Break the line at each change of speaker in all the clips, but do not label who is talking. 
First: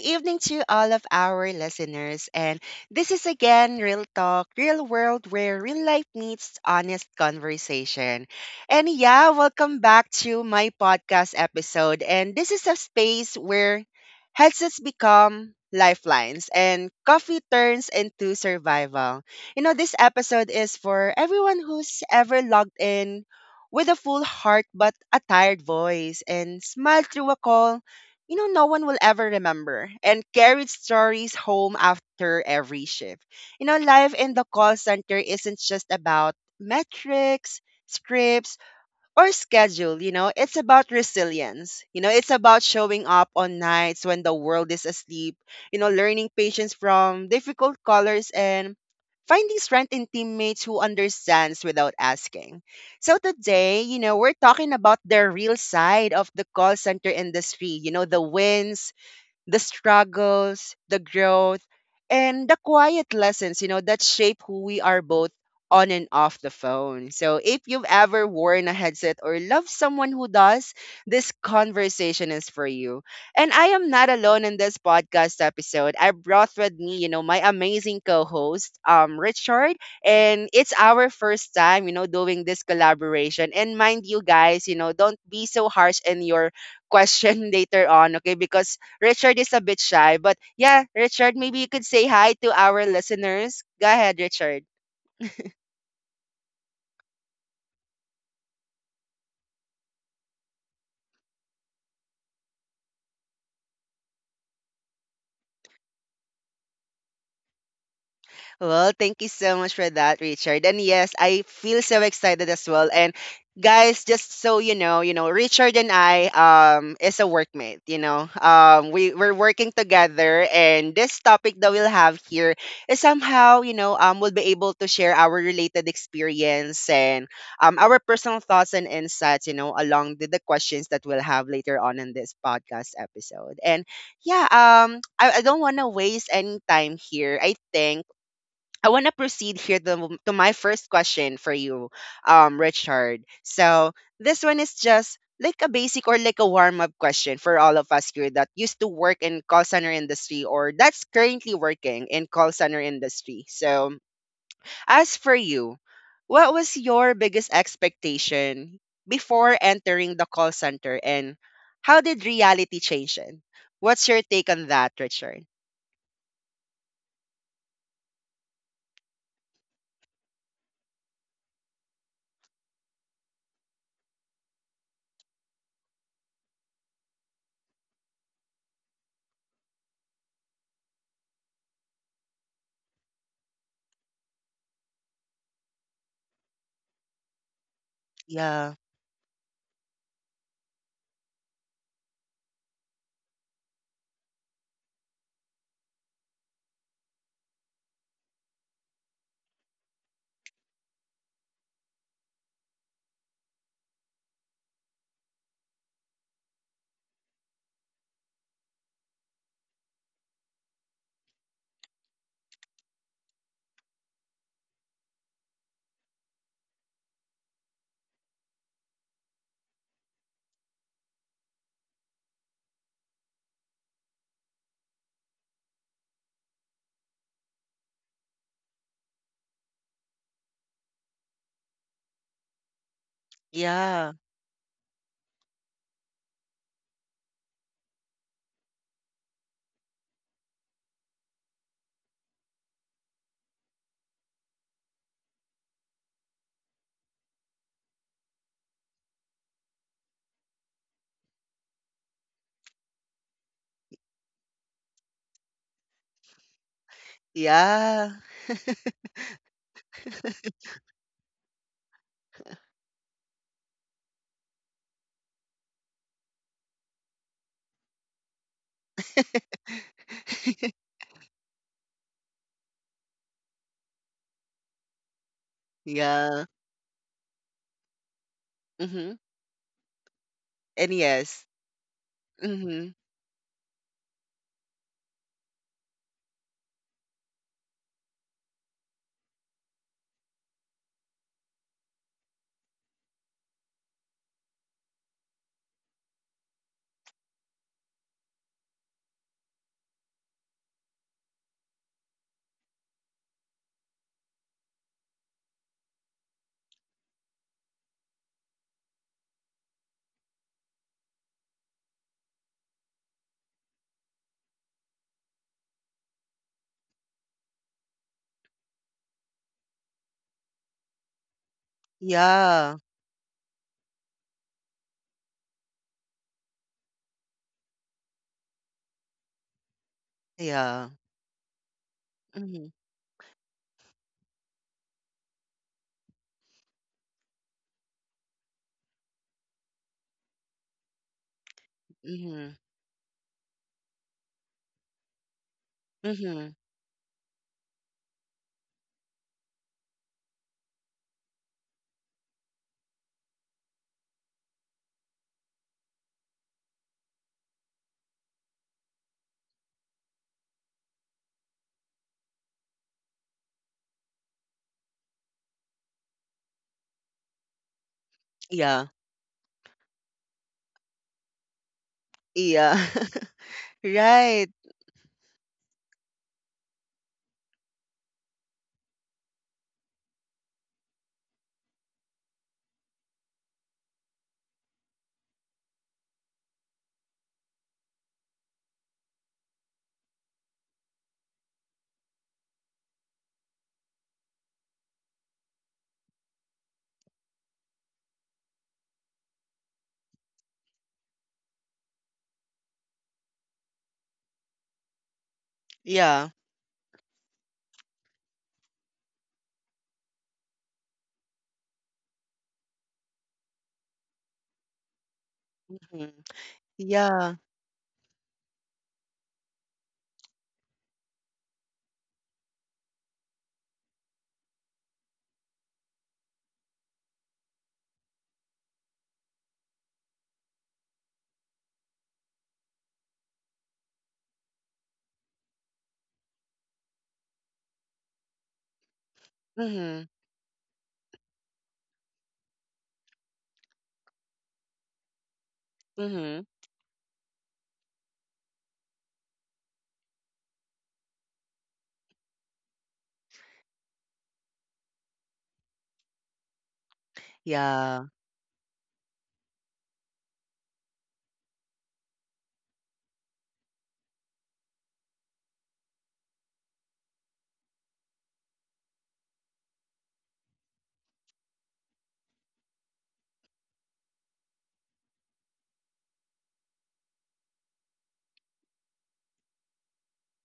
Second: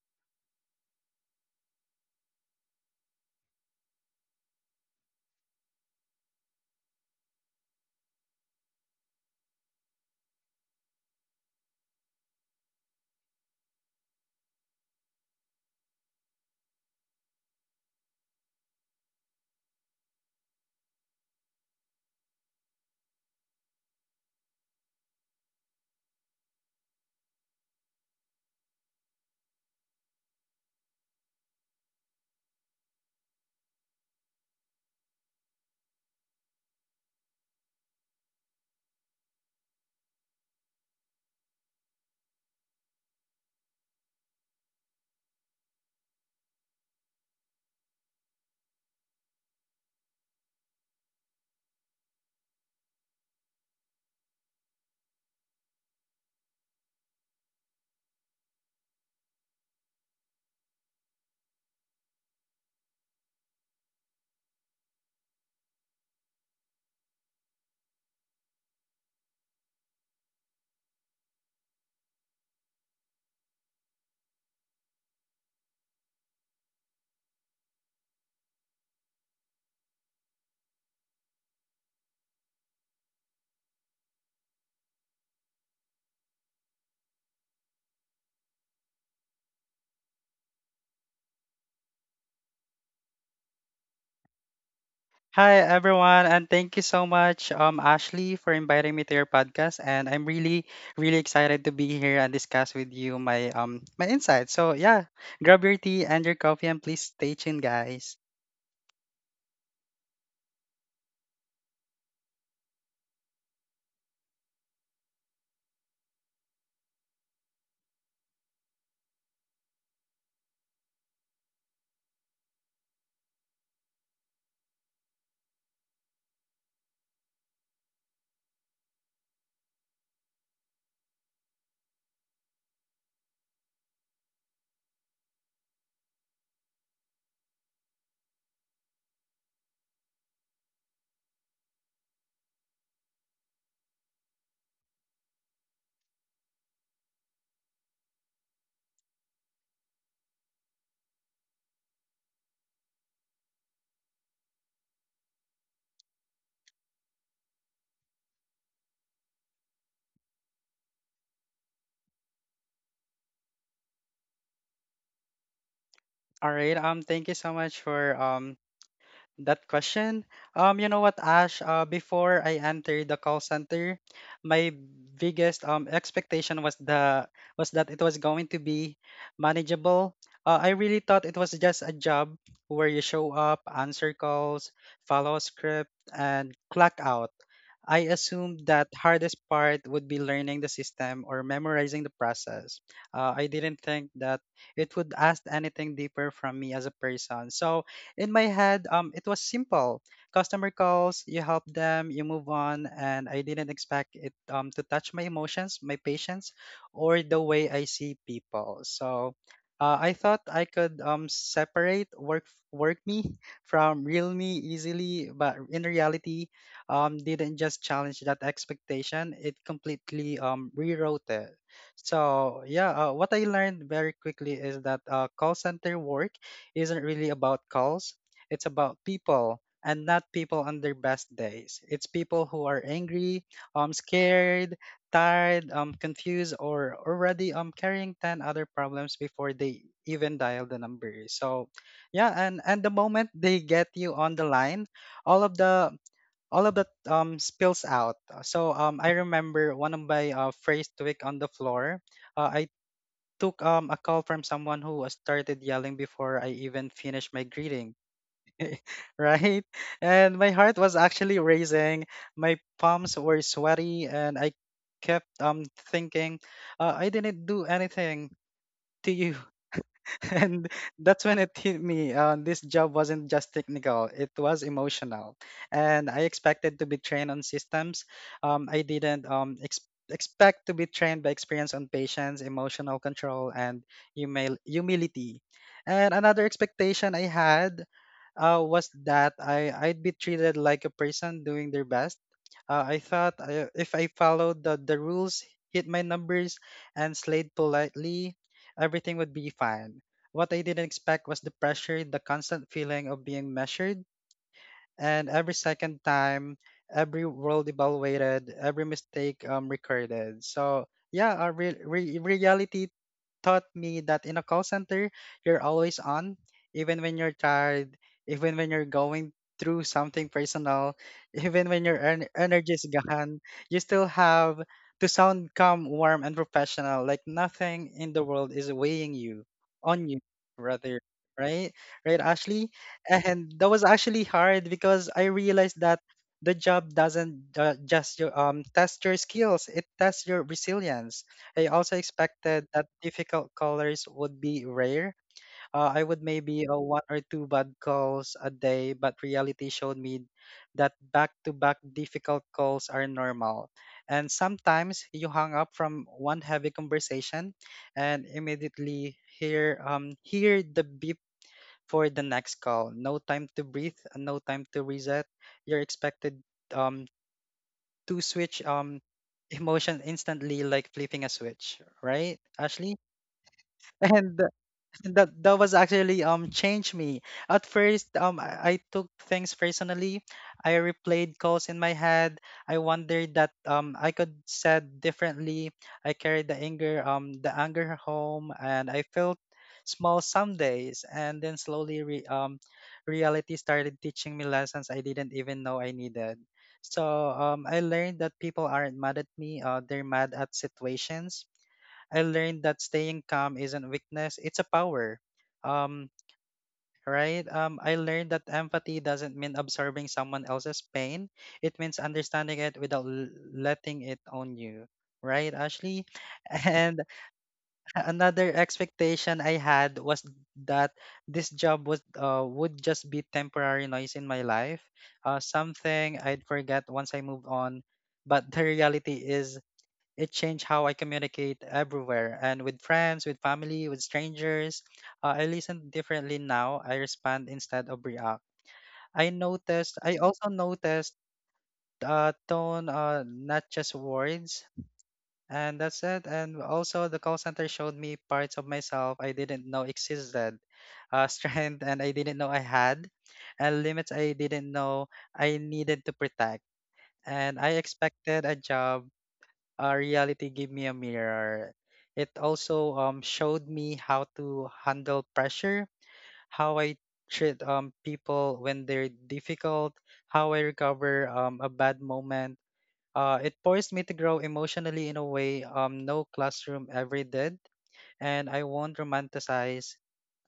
evening to all of our listeners. And this is again Real Talk, Real World, where real life meets honest conversation. And yeah, welcome back to my podcast episode. And this is a space where headsets become lifelines and coffee turns into survival. This episode is for everyone who's ever logged in with a full heart but a tired voice and smiled through a call no one will ever remember and carried stories home after every shift. Life in the call center isn't just about metrics, scripts, or schedule. It's about resilience. It's about showing up on nights when the world is asleep, learning patience from difficult colors and finding strength in teammates who understands without asking. So today, we're talking about the real side of the call center industry, the wins, the struggles, the growth, and the quiet lessons that shape who we are both on and off the phone. So if you've ever worn a headset or love someone who does, this conversation is for you. And I am not alone in this podcast episode. I brought with me, my amazing co-host, Richard. And it's our first time, doing this collaboration. And mind you guys, don't be so harsh in your question later on, okay? Because Richard is a bit shy, but yeah, Richard, maybe you could say hi to our listeners. Go ahead, Richard.
Hi everyone, and thank you so much, Ashley, for inviting me to your podcast. And I'm really excited to be here and discuss with you my insights. So yeah, grab your tea and your coffee, and please stay tuned, guys.
Well, thank you so much for that, Richard. And yes, I feel so excited as well. And guys, just so you know, Richard and I is a workmate. We're working together, and this topic that we'll have here is somehow, we'll be able to share our related experience and our personal thoughts and insights, along with the questions that we'll have later on in this podcast episode. And yeah, I don't want to waste any time here. I think I want to proceed here to, my first question for you, Richard. So this one is just like a basic or like a warm up question for all of us here that used to work in call center industry or that's currently working in call center industry. So as for you, what was your biggest expectation before entering the call center and how did reality change it? What's your take on that, Richard?
All right. Thank you so much for that question. You know what, Ash? Before I entered the call center, my biggest expectation was that it was going to be manageable. I really thought it was just a job where you show up, answer calls, follow a script, and clock out. I assumed
Yeah,
that hardest part would be learning the system or memorizing the process. I didn't think that it would ask anything deeper from me as a person. So in my head, it was simple. Customer calls, you help them, you move on, and I didn't expect it to touch my emotions, my patience, or the way I see people. So I thought I could separate work me from real me easily, but in reality, didn't just challenge that expectation. It completely rewrote it. So yeah, what I learned very quickly is that call center work isn't really about calls. It's about people and not people on their best days. It's people who are angry,
yeah,
scared, tired, confused, or already carrying ten other problems before they even dial the number. So, yeah, and the moment they get you on the line, all of the all of that spills out. So I remember one of my phrase tweak on the floor. I took a call from someone who was started yelling before I even finished my greeting.
yeah.
Right? And my heart was actually racing. My palms were sweaty, and I kept thinking, I didn't do anything to you. And that's when it hit me. This job wasn't just technical; it was emotional, and I
Yeah.
expected to be trained on systems. I
Mm-hmm.
didn't expect to be
And
trained by
yes.
experience on patience,
Mm-hmm.
emotional control, and humility. And another expectation I had was that I'd be treated like a person doing their best. I thought if I followed the rules, hit my numbers, and slayed politely, everything would be fine. What I didn't expect was the pressure, the constant feeling of being measured, and every second time, every world evaluated, every mistake recorded. So yeah, our reality taught me that in a call center, you're always on, even when you're tired, even when you're going through something personal, even when your energy
Yeah.
is gone, you still have to sound calm, warm, and professional, like nothing in the world is weighing you on you,
Yeah.
rather. Right, right,
Mm-hmm.
Ashley, and that was actually hard because I realized that the job doesn't just your, test your skills; it tests your resilience. I also
Mm-hmm.
expected that difficult colors would be rare. I would
Mm-hmm.
maybe one or two bad calls a day, but reality showed me that back-to-back difficult calls are normal. And sometimes you hung up from one heavy conversation and immediately hear the beep for the next call. No time to breathe, no time to reset. You're expected um to switch
Yeah.
emotion instantly like flipping a switch, right,
Yeah.
Ashley? And
Right.
that was actually changed me. At first, I took things personally. I replayed calls in my head. I wondered that I could said differently. I carried the anger home, and I felt small some days. And then slowly, reality started teaching me lessons I didn't even know I needed. So I learned that people aren't mad at me. They're mad at situations. I learned that staying calm isn't weakness, it's a power. Um,
Yeah.
right? I learned that empathy doesn't mean absorbing someone else's pain. It means understanding it without letting it own you. Right, Ashley?
Mm-hmm.
And
Yeah.
another expectation I had was that this job was would just be temporary noise in my life, something I'd forget once I move on. But the reality is it changed how I communicate everywhere and with friends, with family, with strangers. I listen differently now. I respond instead of react.
Mm-hmm.
I also noticed tone, not just words. And that's it.
Mm-hmm.
And also, the call center showed me parts of myself I didn't know existed, strength and I didn't know I had, and limits I didn't know I needed to protect. And I
Yeah.
expected a job, reality gave me a mirror. It also showed me how to handle pressure, how I treat people when they're difficult, how I recover a bad moment. It forced me to grow emotionally in a way no classroom ever did. And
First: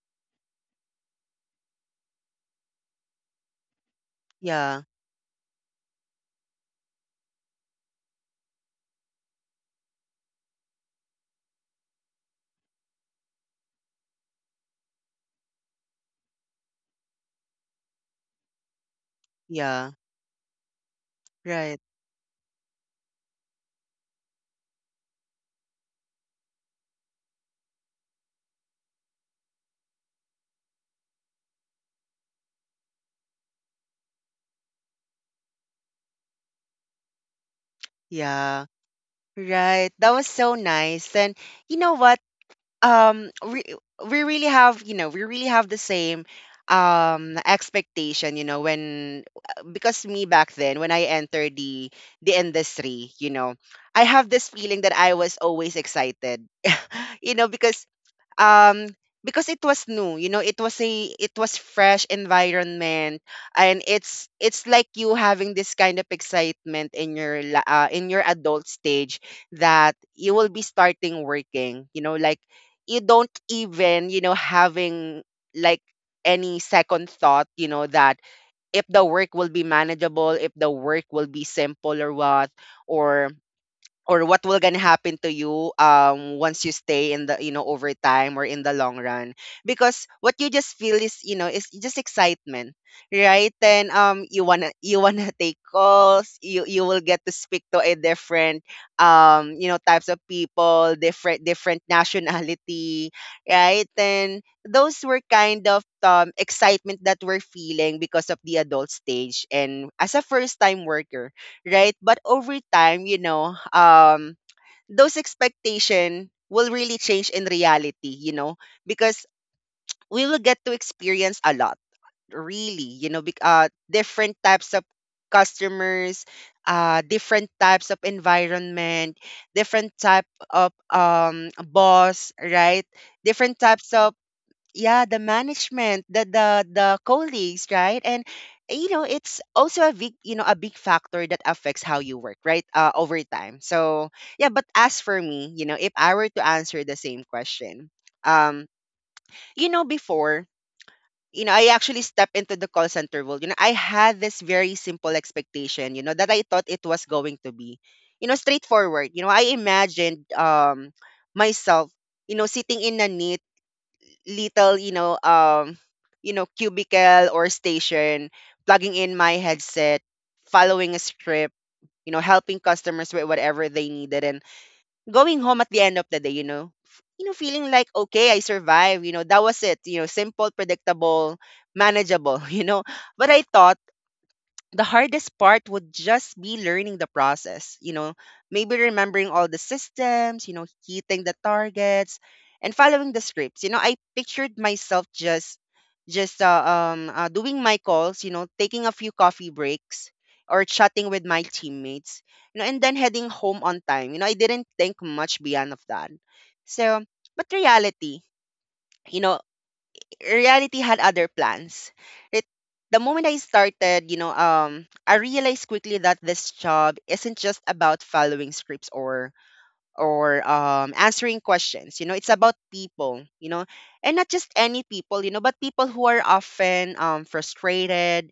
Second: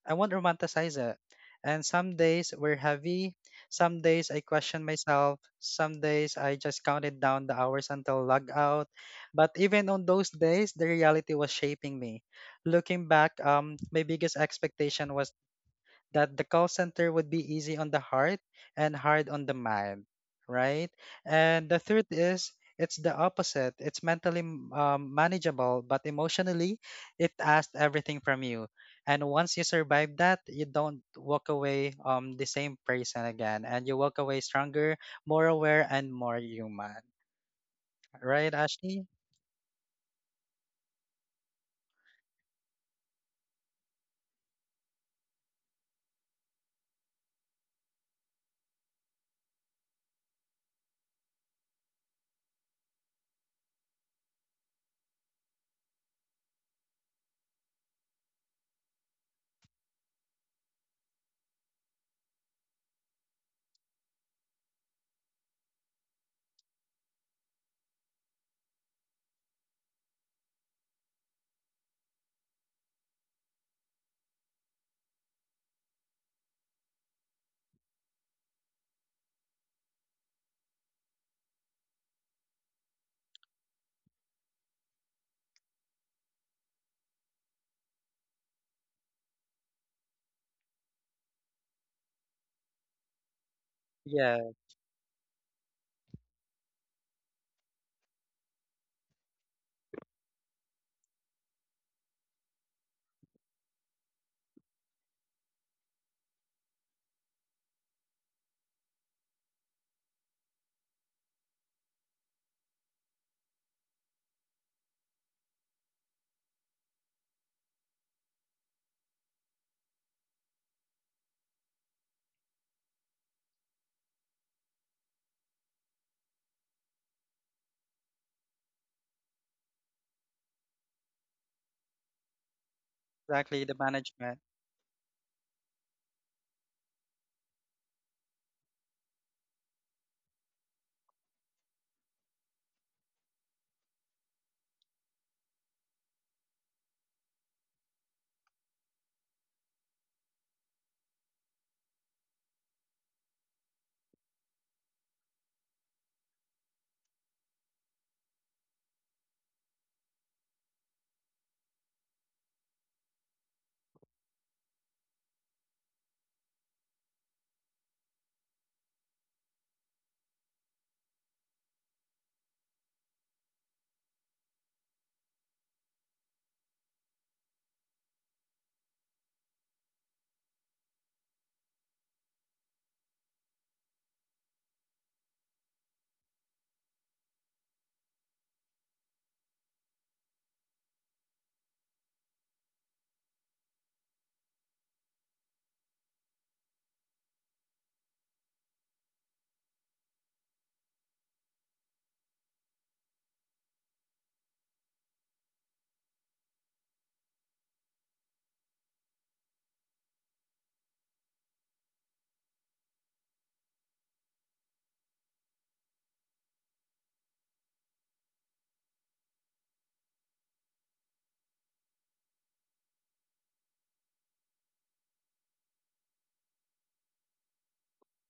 I won't romanticize it. And some days were heavy. Some days I
Yeah.
questioned myself. Some days I just counted down the hours until log out. But even on those days, the reality was shaping me. Looking back, my biggest expectation was that the call center would be easy on the heart and hard on the
Yeah.
mind, right? And the
Right.
third is it's the opposite. It's mentally manageable, but emotionally, it asks everything from you. And once you survive that, you don't walk away the same person again, and you walk away stronger, more aware, and more human, right,
Yeah.
Ashley?
Right. That was so nice. And you know what? um we, we really have the same expectation. When, because me back then when I entered the industry, I have this feeling that I was always excited, you know because um because it was new. It was a it was fresh environment, and it's like you having this kind of excitement in your adult stage, that you will be starting working. Like, you don't even, having like any second thought, that if the work will be manageable, if the work will be simple or what, or or what will gonna happen to you, once you stay in the, over time or in the long run, because what you just feel is you know is just excitement. Right? Then you
Yeah,
wanna you wanna take calls. You will get to speak to a different types of people, different nationality. Right? Then those were kind of excitement that we're feeling because of the adult stage and as a first time worker, right? But over time, those expectation will really change in reality, because we will get to experience a lot, really, different types of customers, different types of environment, different type of boss, right? Different
exactly. The
types of,
management.
yeah, the management, the colleagues, right? And it's also a big, a big factor that affects how you work, right? Over time. So yeah, but as for me, if I were to answer the same question, um before, I actually stepped into the call center world. I had this very simple expectation that I thought it was going to be straightforward. I imagined myself sitting in a neat little, cubicle or station, plugging in my headset, following a script, helping customers with whatever they needed, and going home at the end of the day, feeling like, okay, I survived. That was it. Simple, predictable, manageable. But I thought the hardest part would just be learning the process, maybe remembering all the systems, hitting the targets and following the scripts. I pictured myself just doing my calls, taking a few coffee breaks or chatting with my teammates, and then heading home on time. I didn't think much beyond of that. So, but reality, you know, reality had other plans. It, the moment I started, I realized quickly that this job isn't just about following scripts or answering questions. It's about people. And not just any people. But people who are often frustrated,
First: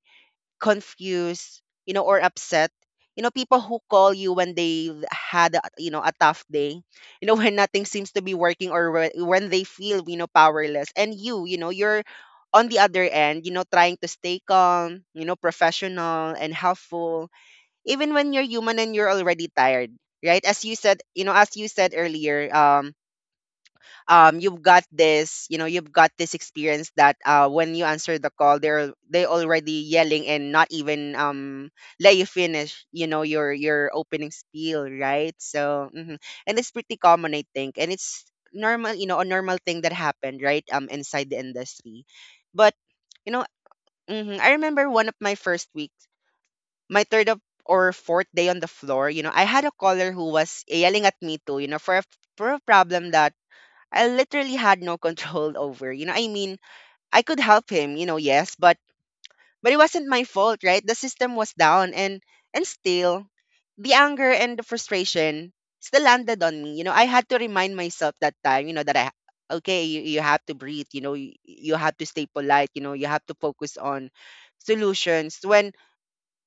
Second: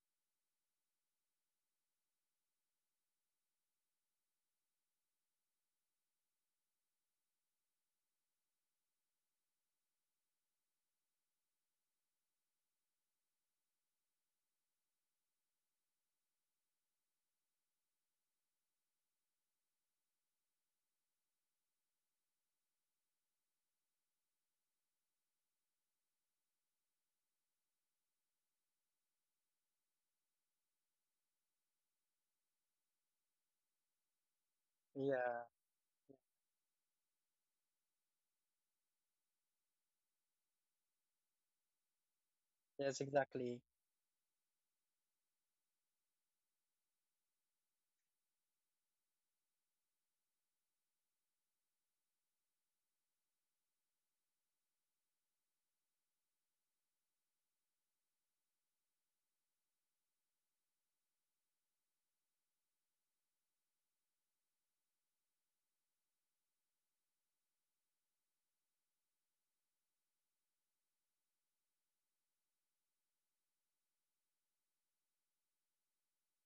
confused, or upset. People who call you when they had a tough day, when nothing seems to be working or when they feel, powerless. And you're on the other end, trying to stay calm, professional and helpful, even when you're human and you're already tired, right? As you said, as you said earlier, you've got this experience that when you answer the call, they already yelling and not even let you finish you know your opening spiel, right?
Yeah.
So mhm. And it's pretty common, I think, and it's normal, a normal thing that happened, right? Inside the industry. But
Yes,
you know
exactly.
mhm, I remember one of my first weeks, my third of or fourth day on the floor. I had a caller who was yelling at me too, for a problem that I literally had no control over. I mean, I could help him, yes, but it wasn't my fault, right? The system was down, and still the anger and the frustration still landed on me. I had to remind myself that time, that I okay, you, have to breathe, you, have to stay polite, you have to focus on solutions when,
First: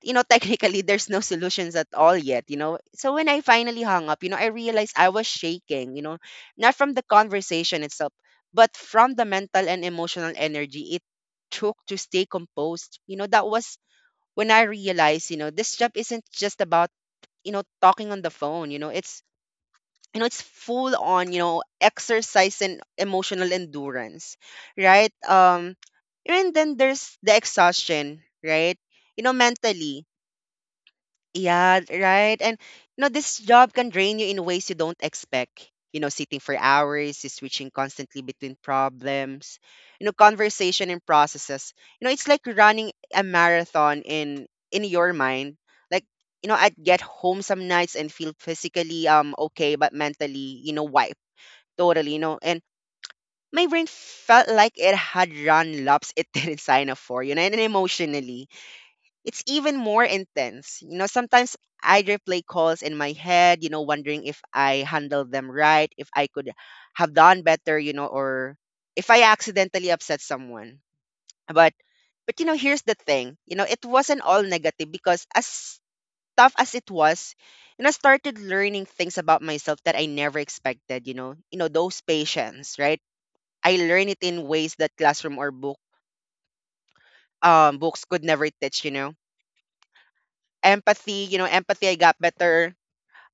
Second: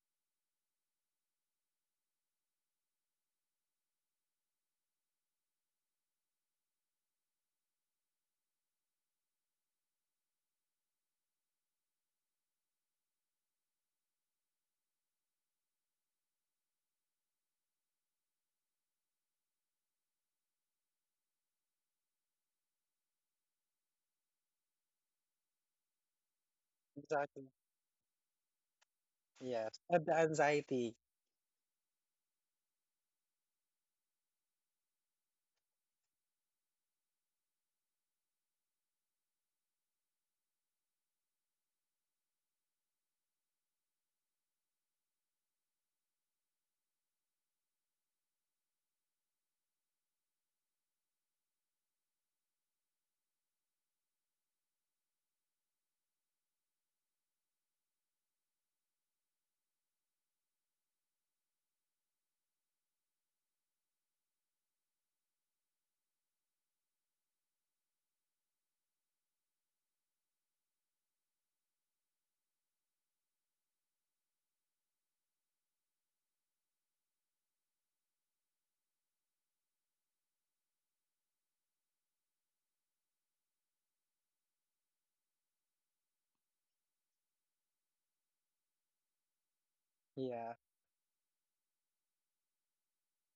technically there's no solutions at all yet. So when I finally hung up, I realized I was shaking, not from the conversation itself, but from the mental and emotional energy it took to stay composed. That was when I realized, this job isn't just about, talking on the phone. It's full on, exercise and emotional endurance, right? And then there's the
Exactly.
exhaustion, right?
Yes. And
Mentally,
the anxiety.
yeah, right. And this job can drain you in ways you don't expect. Sitting for hours, you switching constantly between problems, conversation and processes. It's like running a marathon in your mind. Like, I'd get home some nights and feel physically okay, but mentally, wiped totally. And my brain felt like it had run laps it didn't sign up for. And emotionally it's even more intense. Sometimes I replay calls in my head, wondering if I handled them right, if I could have done better, or if I accidentally upset someone. But but here's the thing. It wasn't all negative, because as tough as it was, I started learning things about myself that I never expected. Those patience, right? I learned it in ways that classroom or books could never teach.
Yeah.
Empathy, I got better,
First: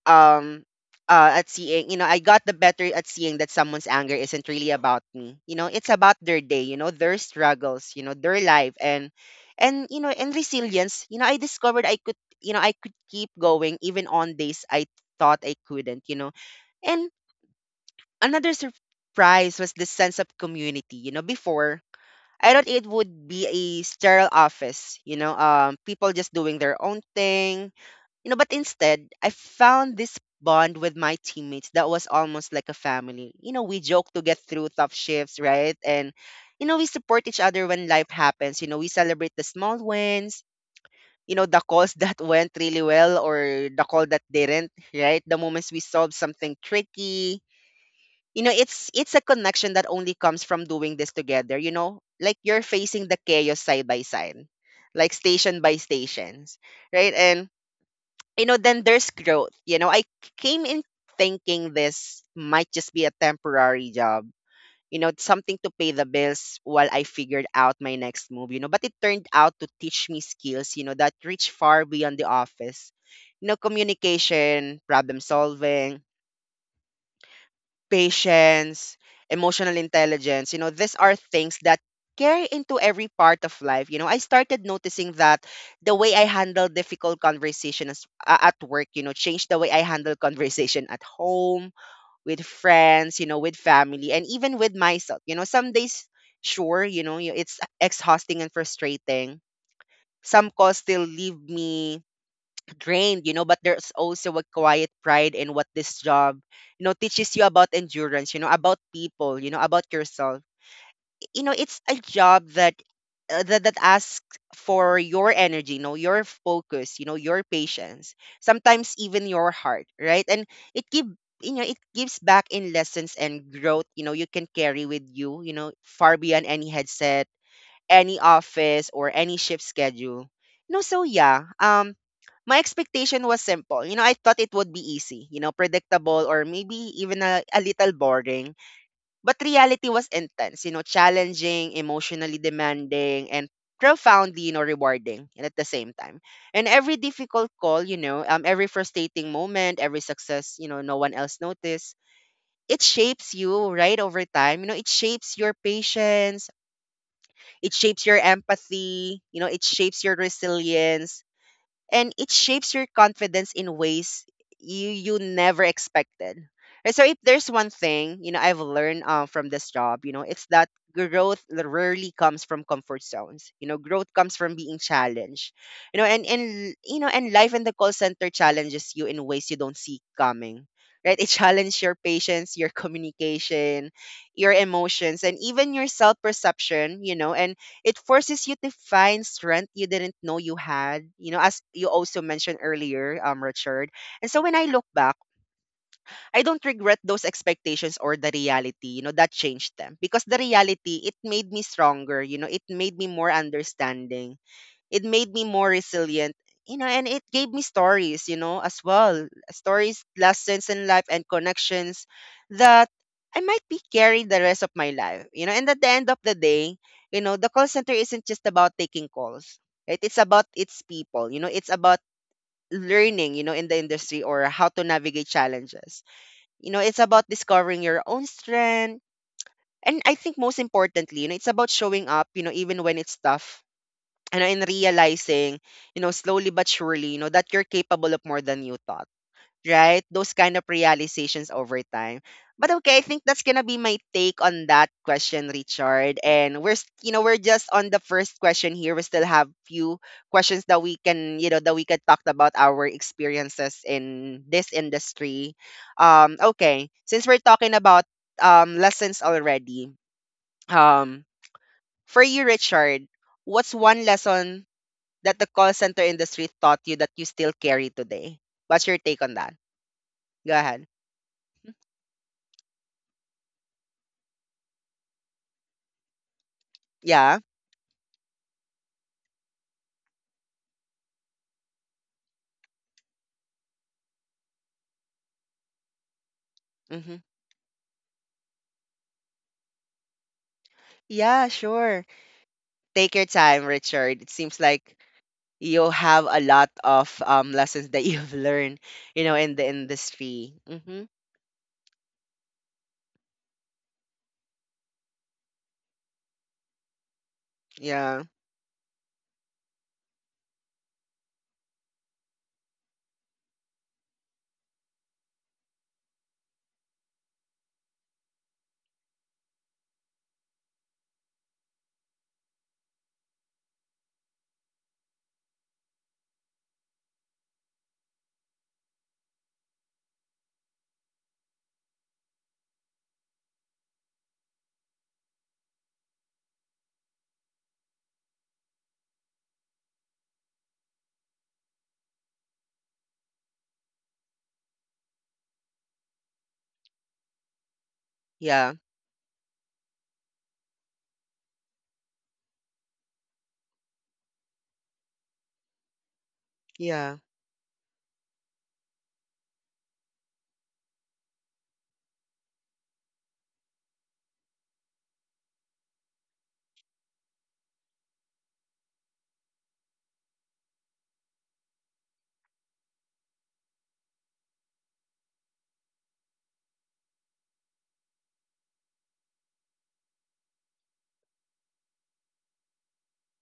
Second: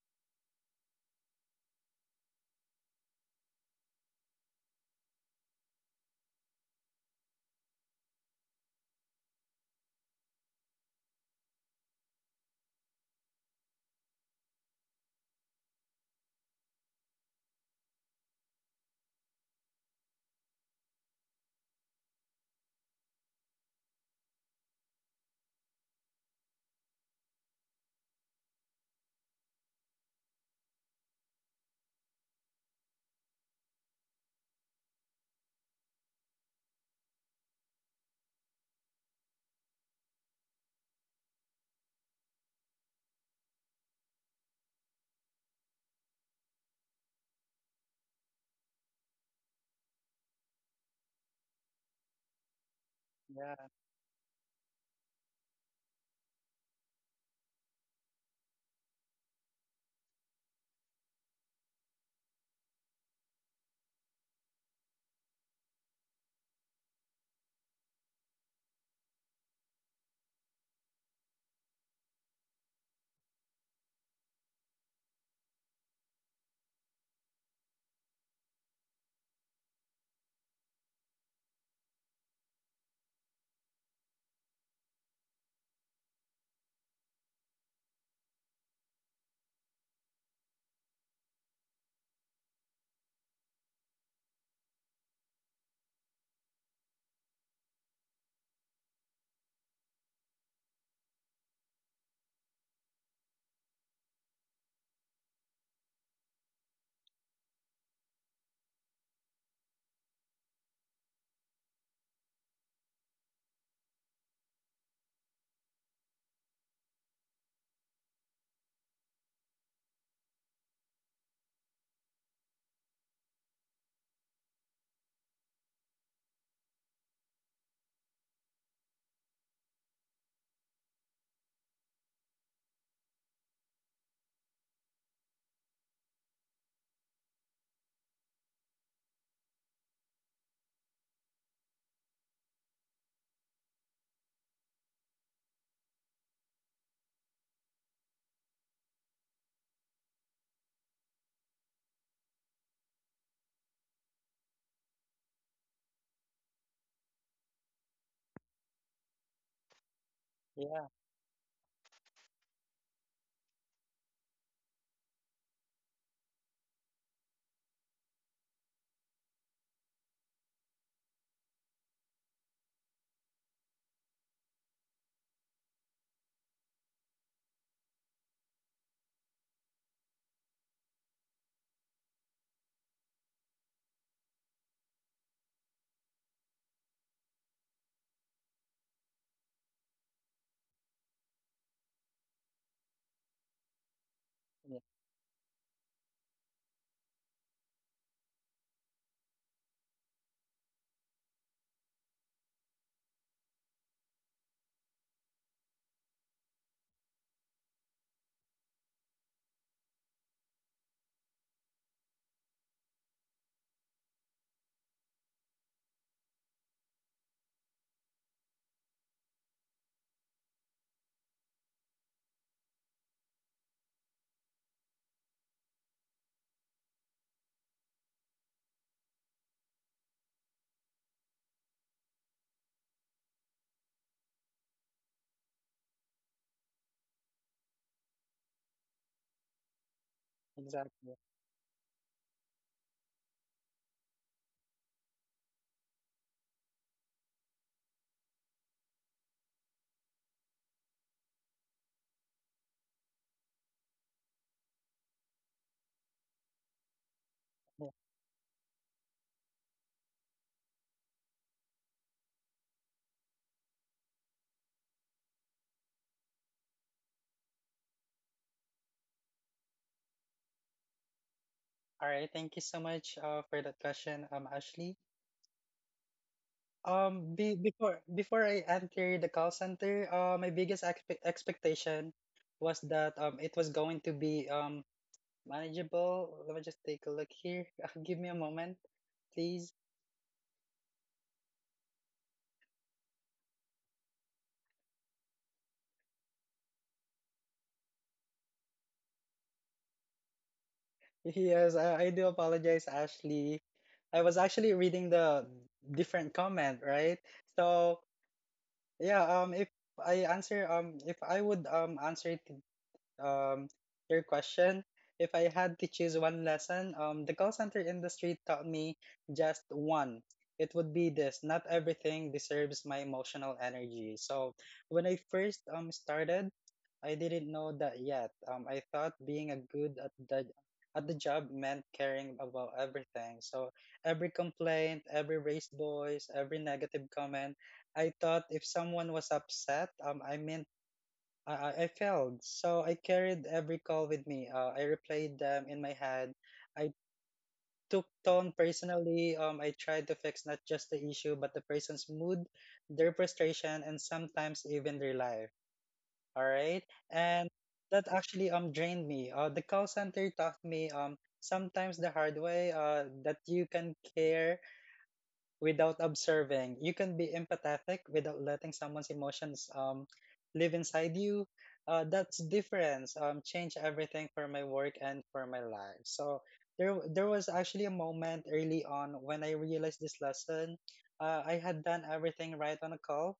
um at seeing, you know I got the better at seeing that someone's anger isn't really about me. It's about their day, their struggles, their life, and resilience. I discovered I could keep going even on days I thought I couldn't. And another surprise was the sense of community. Before I thought it would be a sterile office, people just doing their own thing, but instead, I found this bond with my teammates that was almost like a family. We joke to get through tough shifts, right? And, we support each other when life happens. We celebrate the small wins, the calls that went really well or the call that didn't, right? The moments we solved something tricky. It's a connection that only comes from doing this together. Like you're facing the chaos side by side, like station by stations, right? And then there's growth. I came in thinking this might just be a temporary job, something to pay the bills while I figured out my next move, but it turned out to teach me skills, that reach far beyond the office. Communication, problem solving, patience, emotional intelligence. These are things that carry into every part of life. I started noticing that the way I handle difficult conversations at work, changed the way I handle conversation at home, with friends, with family, and even with myself. Some days, sure, it's exhausting and frustrating. Some calls still leave me drained, but there's also a quiet pride in what this job teaches you about endurance, about people, about yourself. It's a job that that asks for your energy, your focus, your patience, sometimes even your heart, right? And it give it gives back in lessons and growth, you can carry with you you know far beyond any headset, any office or any shift schedule. No, so yeah. My expectation was simple. I thought it would be easy, predictable or maybe even a little boring. But reality was intense, challenging, emotionally demanding, and profoundly, rewarding at the same time. And every difficult call, every frustrating moment, every success, no one else noticed. It shapes you, right, over time. It shapes your patience, it shapes your empathy, it shapes your
Yeah,
resilience and it shapes your confidence in ways you never expected. And so if there's one thing, I've learned from this job, it's that growth rarely comes from comfort zones. Growth comes from being challenged. And life in the call center challenges you in ways you don't see coming. Right? It challenges your patience, your communication, your emotions, and even your self perception. It forces you to find strength you didn't know you had, as you also mentioned earlier, Richard. And so when I
yeah,
look back, I don't regret those expectations or the reality, that changed them because the reality, it made me stronger, it made me more understanding, it made me more resilient, and it gave me stories, as well, stories, lessons in life and connections that I might be carrying the rest of my life. And at the end of the day, the call center isn't just about taking calls, right? It's about its people. It's about learning in the industry or how to navigate challenges. It's about discovering your own strength, and I think most importantly, it's about showing up, even when it's tough. And in realizing, slowly but surely, that you're capable of more than you thought, right? Those kind of
exactly.
realizations over time. But okay, I think that's gonna be my take on that question, Richard. And we're, s- you know, we're just on the first question here. We still have few questions that we can talk about our experiences in this industry. Okay, since we're talking
Yeah.
about lessons already, um, for you, Richard, what's one lesson that the call center industry taught you that you still carry today? What's your take on that? Go ahead.
All right, thank you so much for that question, Ashley.
Yeah.
Be, before before I enter the call center, my biggest expectation was that it was going to be manageable. Let me just take a
Hmm.
look here. Give me a moment, please.
Yeah, sure. Take your time, Richard. It seems like you have a lot of lessons that you've learned, in the industry. Hmm.
Yes, I do apologize, Ashley. I was actually reading the different comment, right? So
Yeah.
yeah, if I answer if I would answer it um, your question. If I had to choose one lesson, the call center industry taught me just one. It would be this: not everything deserves my emotional energy. So when I first started, I didn't know that yet. I thought being a good at the job meant caring about everything. So every complaint, every raised voice, every negative comment. I thought if someone was upset, I failed, so I carried every call with me. I replayed them in my head. I took tone
Yeah.
personally. I tried to fix not just the issue, but the person's mood, their frustration, and sometimes even their life. All right,
Yeah.
and that actually drained me. The call center taught me sometimes the hard way. That you can care without observing. You can be empathetic without letting someone's emotions live inside you. That's difference. Change everything for my work and for my life. So there was actually a moment early on when I realized this lesson. I had done everything right on a call,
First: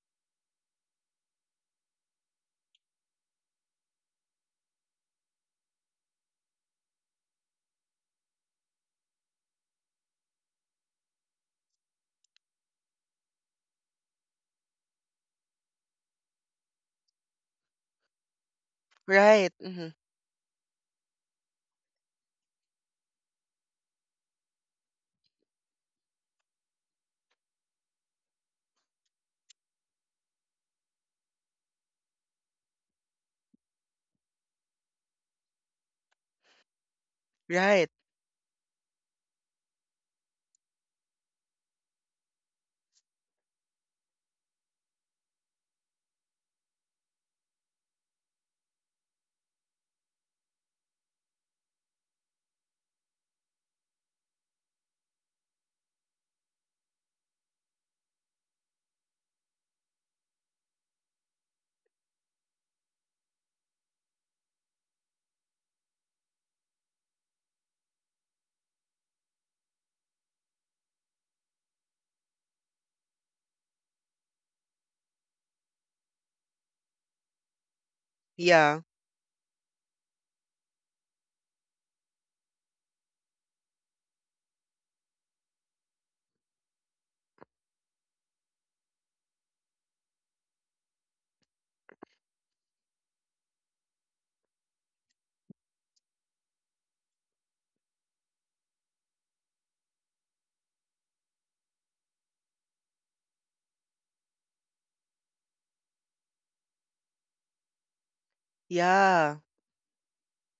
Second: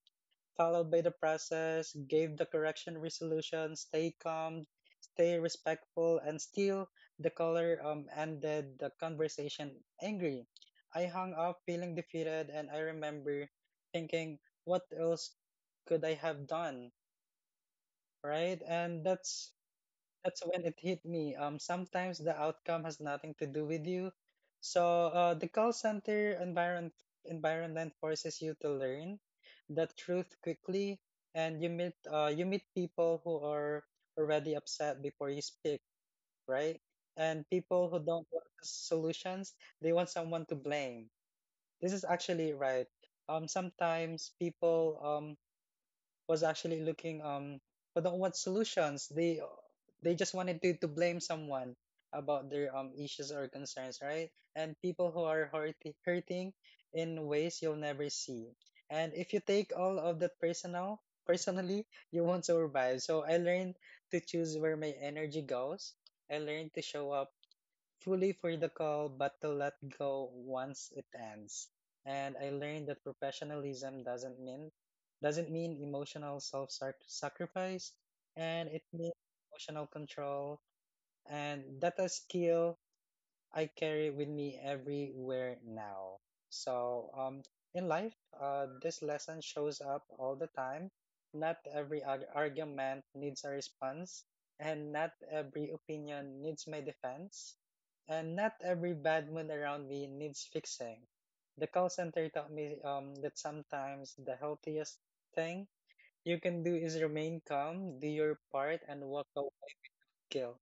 followed by the process, gave the correction resolution, stay calm, stay respectful, and still the caller ended the conversation angry. I hung up feeling defeated, and I remember thinking, what else could I have done? Right? And that's
Right. Hmm.
that's when it hit me. Sometimes the outcome has nothing to do with you. So, the call center environment forces you to learn the truth quickly, and you meet people who are already upset before you speak, right? And people
Right.
who don't want solutions, they want someone to blame. This is actually right. Sometimes people was actually looking for the what solutions they just wanted to blame someone about their issues or concerns, right? And people who are hurting in ways you'll never see, and if you take all of the personal personally you won't survive. So I learned to choose where my energy goes. I learned to show up fully for the call but to let go once it ends. And I learned that professionalism doesn't mean emotional self sacrifice, and
Yeah.
it means emotional control, and that's a skill I carry it with me everywhere now. So, in life, this lesson shows up all the time. Not every argument needs a response, and not every opinion needs my defense, and not every bad mood around me needs fixing. The call center taught me that sometimes the healthiest thing you can do is remain calm, do your part, and walk
Yeah.
away with guilt.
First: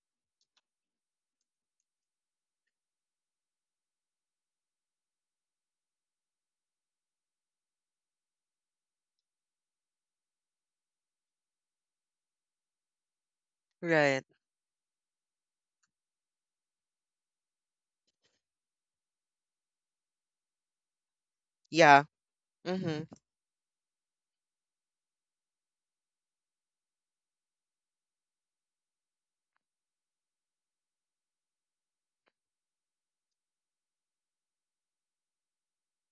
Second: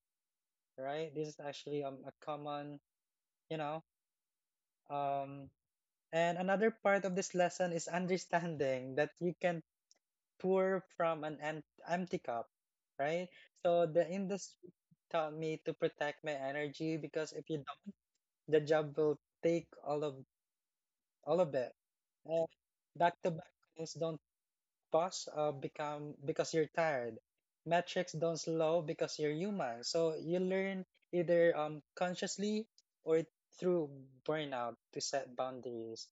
Right? This is actually a common, you know, um, and another part of this lesson is understanding that you can pour from an empty cup, right? So the
Right.
industry taught me to protect my energy because if you don't, the job will take all of it.
Yeah.
And
Hmm.
back-to-back calls don't pause become because you're tired. Metrics don't slow because you're human. So you learn either consciously or through burnout to set boundaries,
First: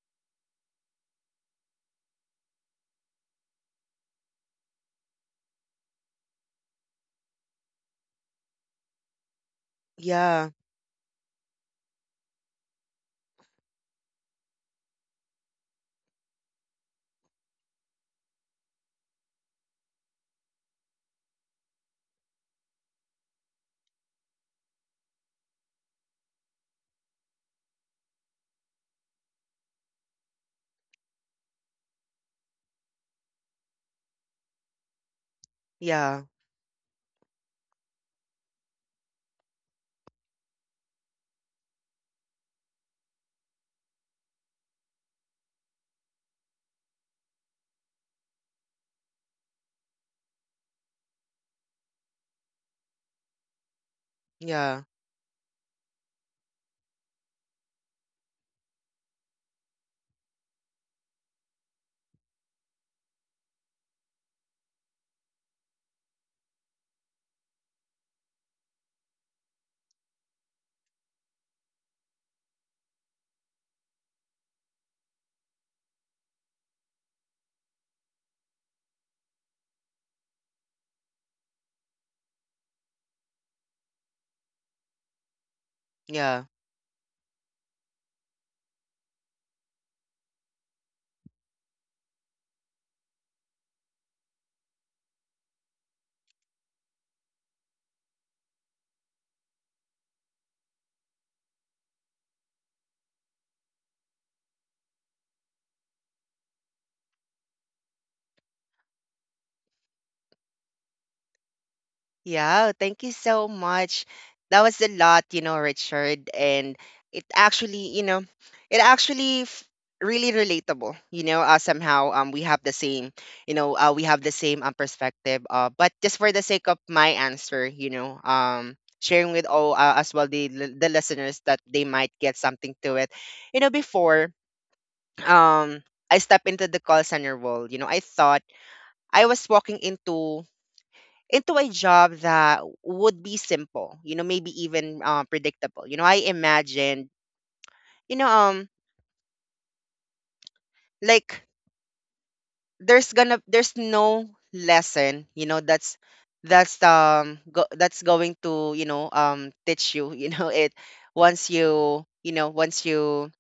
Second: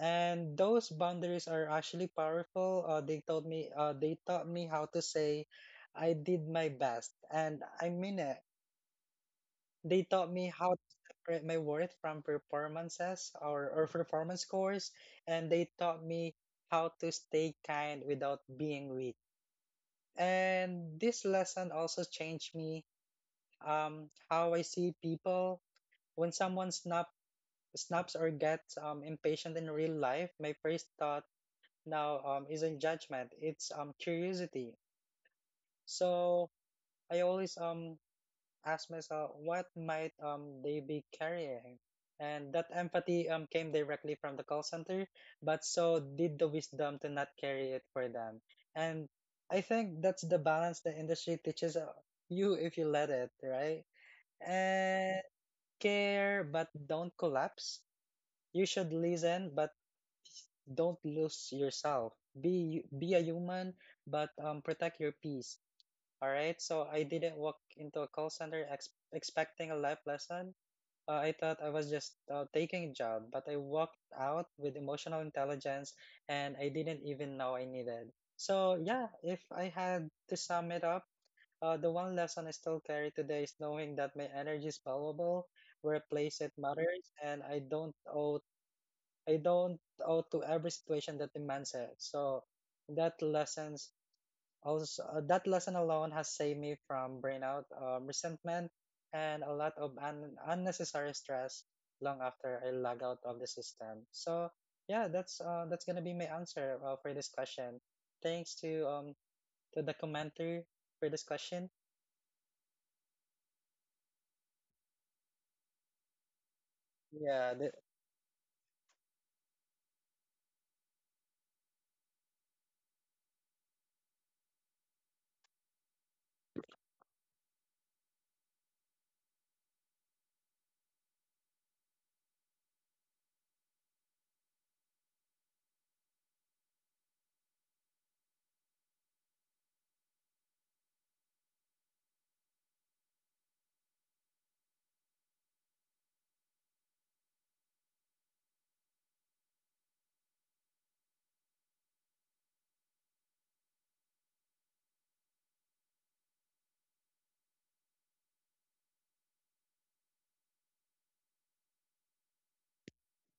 and those boundaries are actually powerful. They told me they taught me how to say I did my best and I mean it. They taught me
Yeah.
how to separate my worth from performances or performance scores, and they taught me how to stay kind without being weak. And this lesson also changed me, how I see people. When someone snaps or gets impatient in real life, my first thought now isn't judgment, it's curiosity.
Yeah.
So I always ask myself, what might they be carrying? And that empathy came directly from the call center, but so did the wisdom to not carry it for them. And I think that's the balance the industry teaches you, if you let it, right?
Yeah. Yeah.
And care, but don't collapse. You should listen, but don't lose yourself. Be a human, but protect your peace. All right, so I didn't walk into a call center expecting a life lesson. I thought I was just taking a job, but I walked out with emotional intelligence, and I didn't even know I needed. So yeah, if I had to sum it up, the one lesson I still carry today is knowing that my energy is valuable, where I place
Yeah.
it matters, and I don't owe to every situation that demands it. So that lessons that lesson alone has saved me from burnout, resentment, and a lot of unnecessary stress long after I log out of the system. So yeah, that's gonna be my answer for this question. Thanks to the commenter for this question.
Yeah, thank you so much. That was a lot, Richard, and it
Yeah, the-
actually, it actually f- really relatable. Somehow we have the same, perspective. But just for the sake of my answer, sharing with all as well, the the listeners that they might get something to it. You know, before um I step into the call center world, I thought I was walking into a job that would be simple, maybe even predictable. I imagined, you know, um, like there's no lesson, that's going to teach you, it, once you you know once you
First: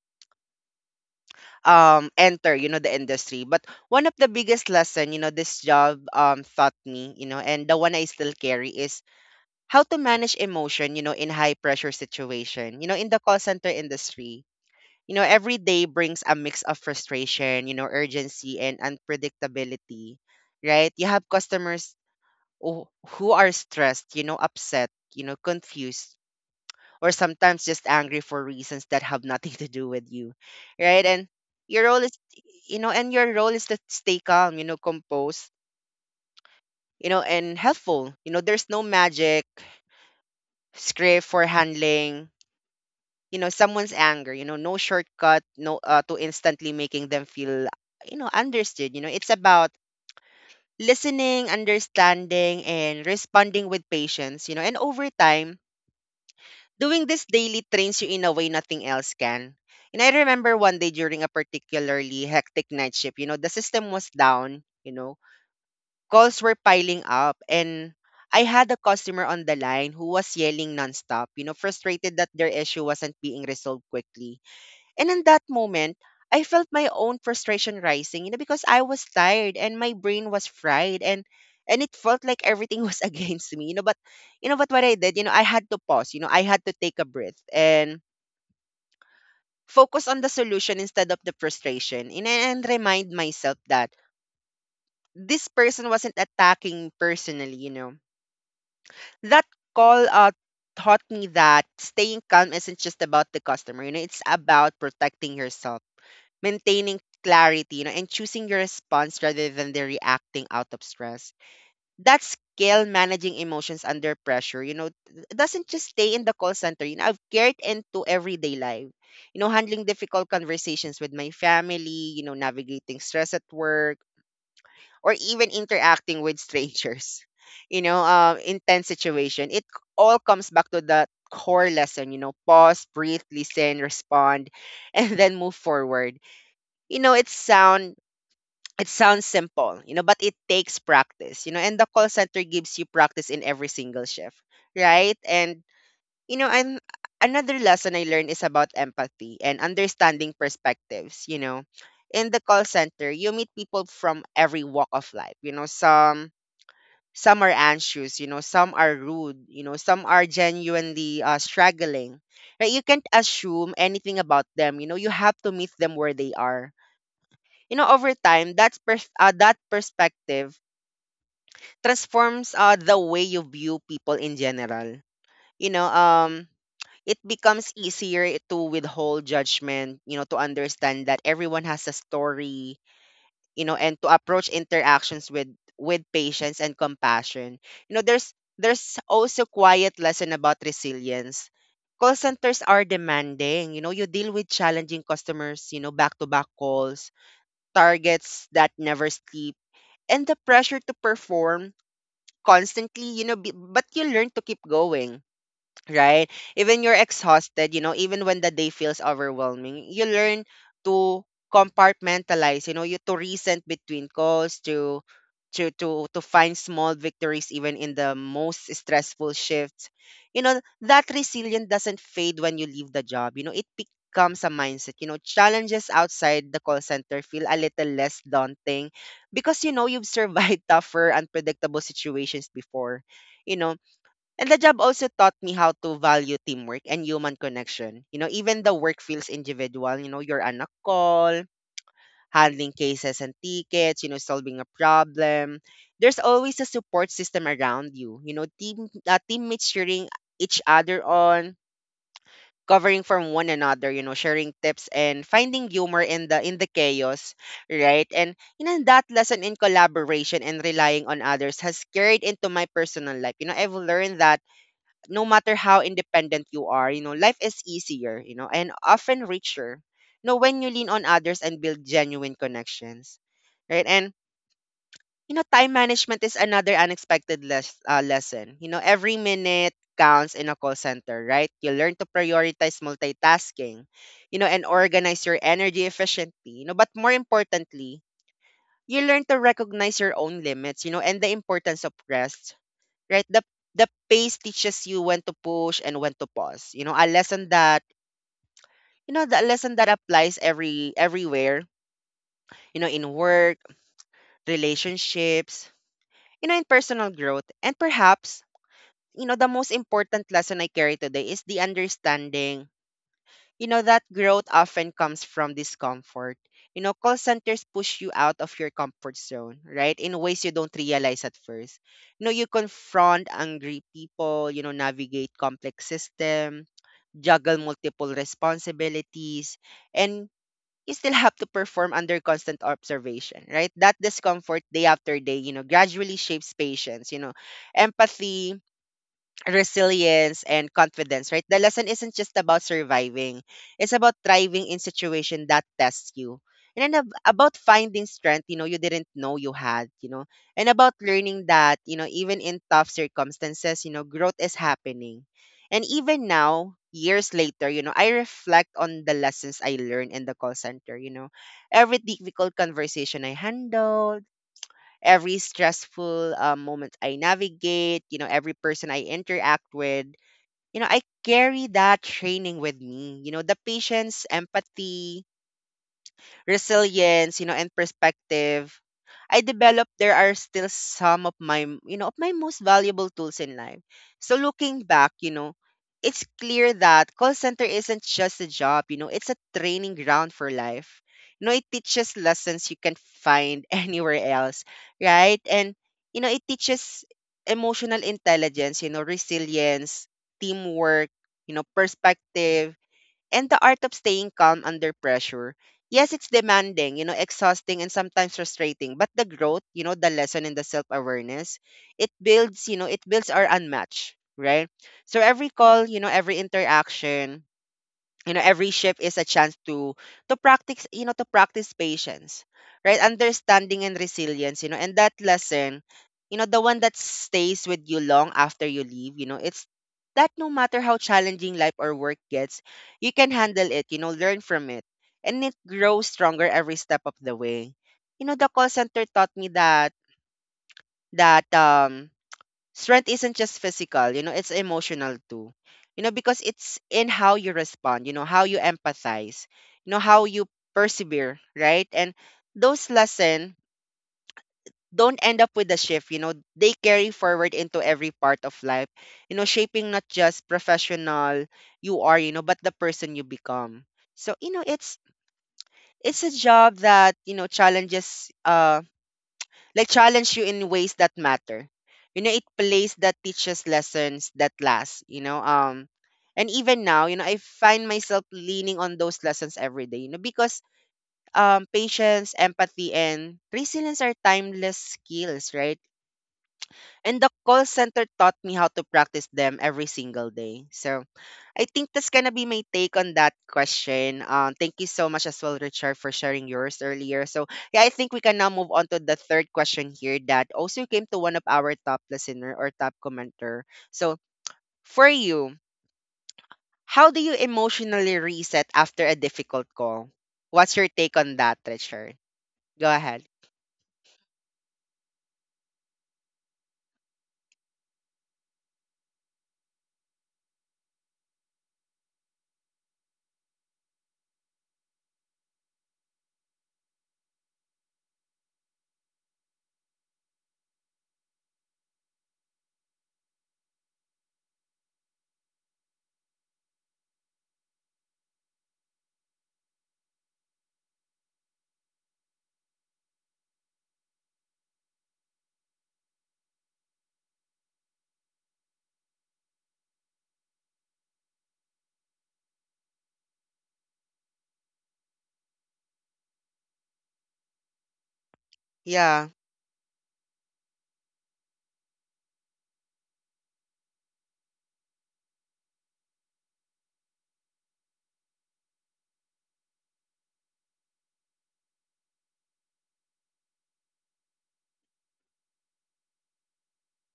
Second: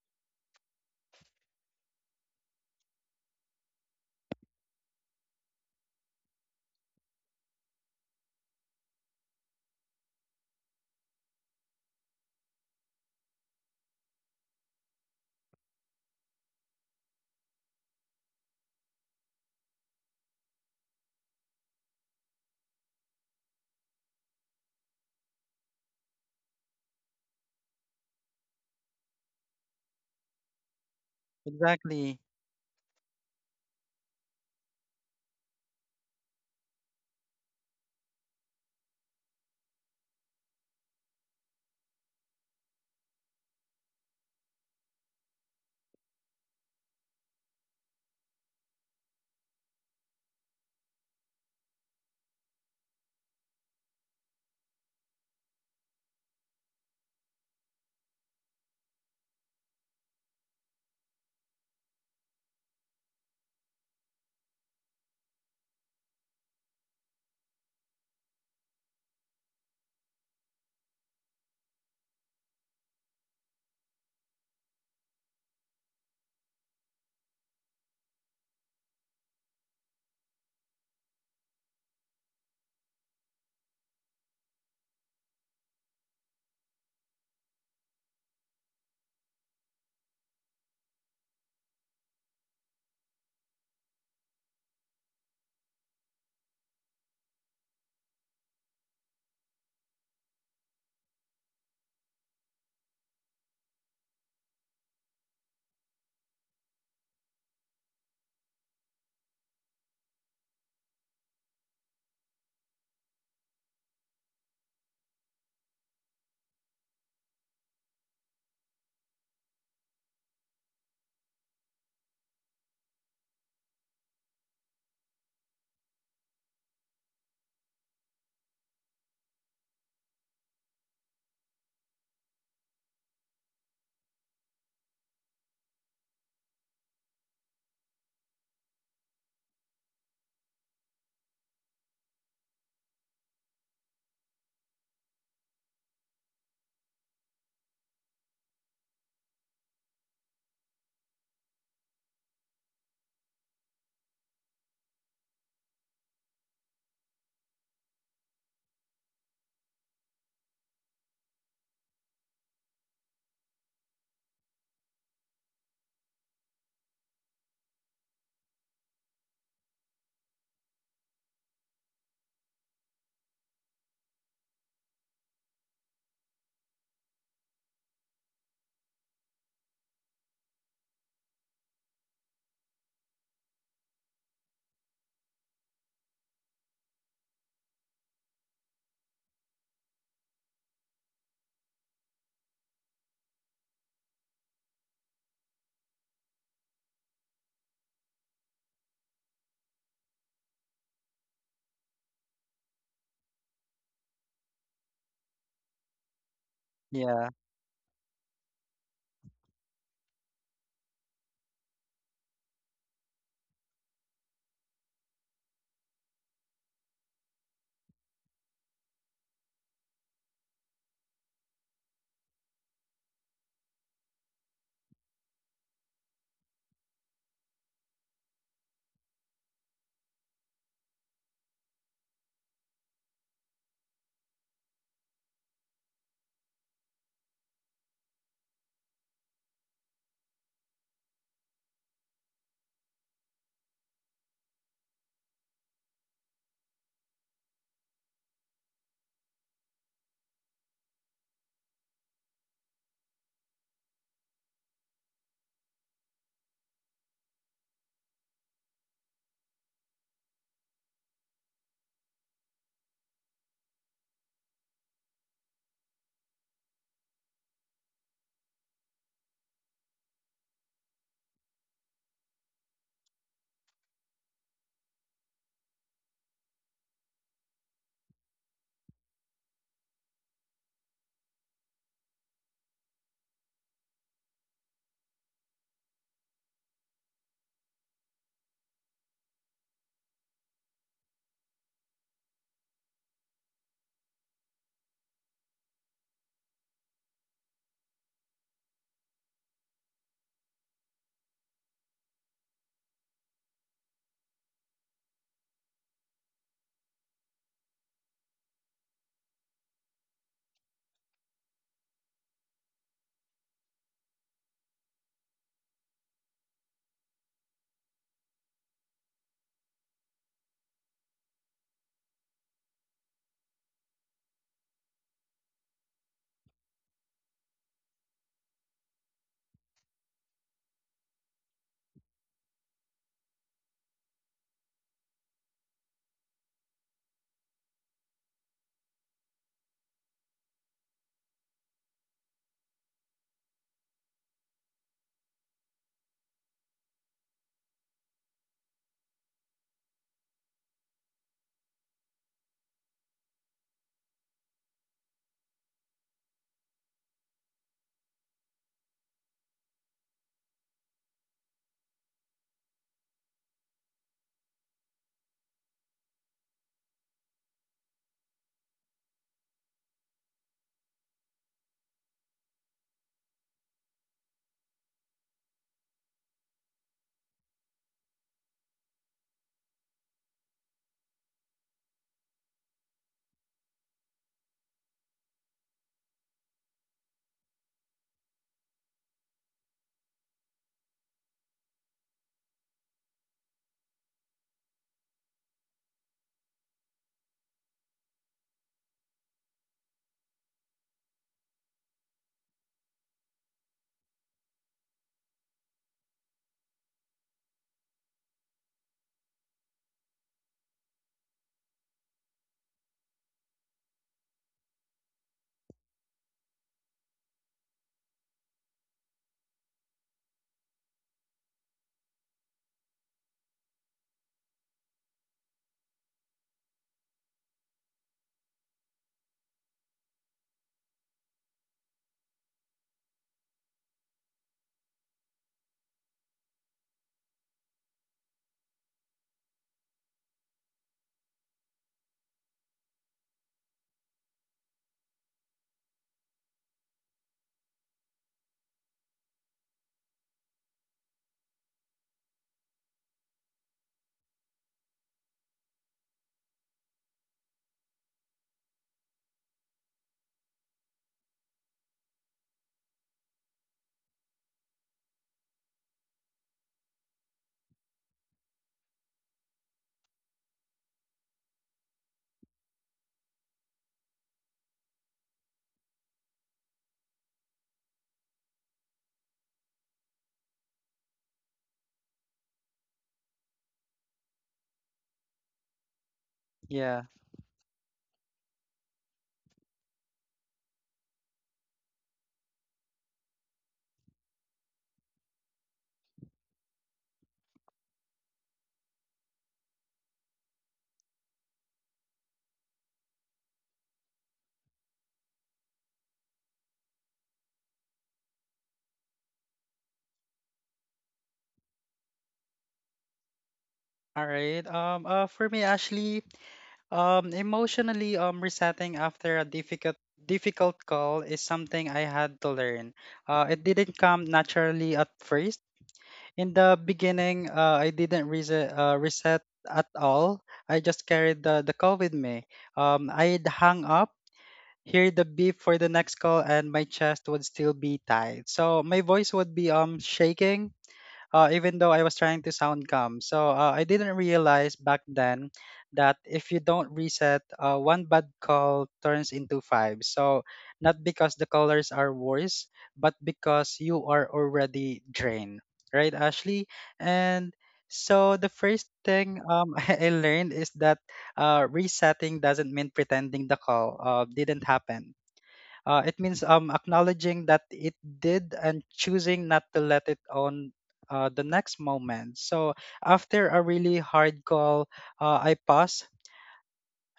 um enter the industry. But one of the biggest lesson, this job taught me, and the one I still carry is how to manage emotion, in high pressure situation. In the call center industry, every day brings a mix of frustration, urgency and unpredictability, right? You have customers who who are stressed, upset, confused, or sometimes just angry for reasons that have nothing to do with you, right? And your role is,
Exactly.
you know, and your role is to stay calm, composed, and helpful. There's no magic script for handling someone's anger, no shortcut, no, to instantly making them feel understood. It's about listening, understanding and responding with patience. And over time, doing this daily trains you in a way nothing else can. And I remember one day during a particularly hectic night shift. The system was down, calls were piling up, and I had a customer on the line who was yelling nonstop, frustrated that their issue wasn't being resolved quickly, and in that moment, I felt my own frustration rising, because I was tired and my brain was fried, and it felt like everything was against me. But what I did, I had to pause, I had to take a breath and focus on the solution instead of the frustration, and remind myself that this person wasn't attacking personally. That call taught me that staying calm isn't just about the customer, it's about protecting yourself, maintaining clarity, and choosing your response rather than the reacting out of stress. That skill, managing emotions under pressure, doesn't just stay in the call center. I've carried into everyday life. Handling difficult conversations with my family, navigating stress at work, or even interacting with strangers. Intense situation. It all comes back to that core lesson, you know, pause, breathe, listen, respond, and then move forward. you know it sound it sounds simple, you know, but it takes practice, you know, and the call center gives you practice in every single shift, right? and you know and Another lesson I learned is about empathy and understanding perspectives, you know, in the call center. You meet people from every walk of life, you know. Some are anxious, you know, some are rude, you know, some are genuinely struggling, right? You can't assume anything about them, you know, you have to meet them where they are. You know, over time, that perspective transforms the way you view people in general. you know um it becomes easier to withhold judgment, you know, to understand that everyone has a story, you know, and to approach interactions with patience and compassion. You know, there's also quiet lesson about resilience. Call centers are demanding. You know, you deal with challenging customers, you know, back to back calls, targets that never sleep, and the pressure to perform constantly, you know, but you learn to keep going, right? Even you're
Yeah.
exhausted, you know, even when the day feels overwhelming, you learn to compartmentalize, you know, you to resent between calls, to to find small victories even in the most stressful shifts. You know, that resilience doesn't fade when you leave the job. You know, it becomes a mindset. You know, challenges outside the call center feel a little less daunting because, you know, you've survived tougher, unpredictable situations before. You know, and the job also taught me how to value teamwork and human connection. You know, even the work feels individual. You know, you're on a call, handling cases and tickets, you know, solving a problem. There's always a support system around you. You know, teammates cheering each other on, covering from one another, you know, sharing tips and finding humor in the chaos, right? And you know, that lesson in collaboration and relying on others has carried into my personal life. You know, I've learned that no matter how independent you are, you know, life is easier, you know, and often richer. You know, when you lean on others and build genuine connections, right? And you know, time management is another unexpected lesson. You know, every minute counts in a call center, right? You learn to prioritize multitasking, you know, and organize your energy efficiently. You know, but more importantly, you learn to recognize your own limits, you know, and the importance of rest, right? The pace teaches you when to push and when to pause. You know, the lesson that applies everywhere, you know, in work, relationships, you know, in personal growth. And perhaps, you know, the most important lesson I carry today is the understanding, you know, that growth often comes from discomfort. You know, call centers push you out of your comfort zone, right? In ways you don't realize at first. You know, you confront angry people, you know, navigate complex system, juggle multiple responsibilities, and you still have to perform under constant observation, right? That discomfort day after day, you know, gradually shapes patience, you know, empathy, resilience and confidence, right? The lesson isn't just about surviving. It's about thriving in situation that tests you. And then about finding strength, you know, you didn't know you had, you know, and about learning that, you know, even in tough circumstances, you know, growth is happening. And even now, years later, you know, I reflect on the lessons I learned in the call center, you know, every difficult conversation I handled, every stressful moment I navigate, you know, every person I interact with, you know, I carry that training with me. You know, the patience, empathy, resilience, you know, and perspective, I developed there are still some of my, you know, of my most valuable tools in life. So looking back, you know, it's clear that call center isn't just a job, you know, it's a training ground for life. You know, it teaches lessons you can find anywhere else, right? And you know, it teaches emotional intelligence, you know, resilience, teamwork, you know, perspective, and the art of staying calm under pressure. Yes, it's demanding, you know, exhausting and sometimes frustrating, but the growth, you know, the lesson and the self-awareness, it builds, you know, it builds our unmatched, right? So every call, you know, every interaction, you know, every shift is a chance to practice, you know, to practice patience, right, understanding and resilience. You know, and that lesson, you know, the one that stays with you long after you leave, you know, it's that no matter how challenging life or work gets, you can handle it, you know, learn from it, and it grows stronger every step of the way. You know, the call center taught me that that um strength isn't just physical, you know, it's emotional too. You know, because it's in how you respond, you know, how you empathize, you know, how you persevere, right? And those lessons don't end up with a shift, you know, they carry forward into every part of life, you know, shaping not just professional you are, you know, but the person you become. So, you know, it's a job that, you know, challenge you in ways that matter. You know, it plays that teaches lessons that last, you know. And even now, you know, I find myself leaning on those lessons every day, you know, because patience, empathy and resilience are timeless skills, right?
Yeah.
And the call center taught me how to practice them every single day. So I think that's gonna be my take on that question. Thank you so much as well, Richard, for sharing yours earlier. So yeah, I think we can now move on to the third question here that also came to one of our top listener or top commenter. So for you, how do you emotionally reset after a difficult call? What's your take on that, Richard? Go ahead.
All right. For me, Ashley. Emotionally resetting after a difficult call is something I had to learn. It didn't come naturally at first. In the beginning, I didn't reset at all. I just carried the call with me. I'd hung up, hear the beep for the next call, and my chest would still be tight. So my voice would be shaking, even though I was trying to sound calm. So I didn't realize back then that if you don't reset, one bad call turns into five. So not because the colors are worse, but because you are already drained, right, Ashley? And so the first
Yeah,
thing I learned is that resetting doesn't mean pretending the call didn't happen. It means acknowledging that it did and choosing not to let it on the next moment. So after a really hard call, I pause.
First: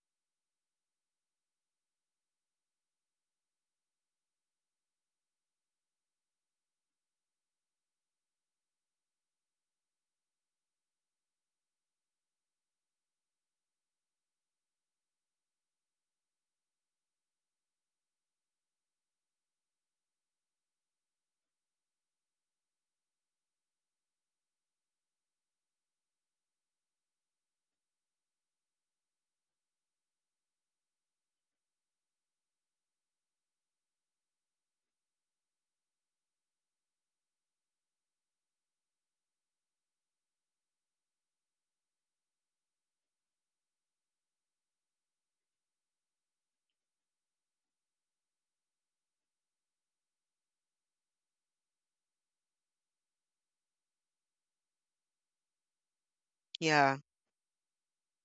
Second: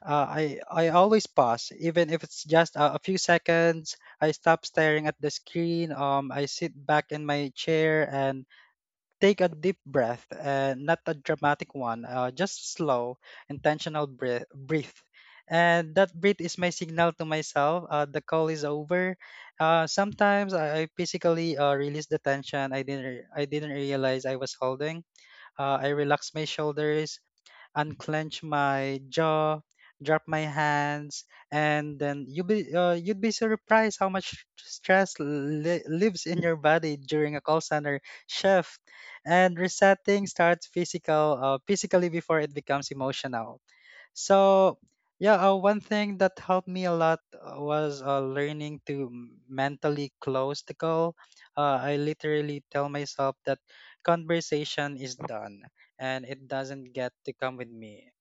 Uh, I always pause, even if it's just a few seconds. I stop staring at the screen. I sit back in my chair and take a deep breath, not a dramatic one, just slow, intentional breath. Breathe. And that breath is my signal to myself: the call is over. Sometimes I physically release the tension I didn't, re- I didn't realize I was holding. I relax my shoulders, unclench my jaw, drop my hands, and then you'd be surprised how much stress lives in your body during a call center shift. And resetting starts physically before it becomes emotional. So yeah, one thing that helped me a lot was learning to mentally close the call. I literally tell myself that conversation is done and it doesn't
yeah,
get to come with me.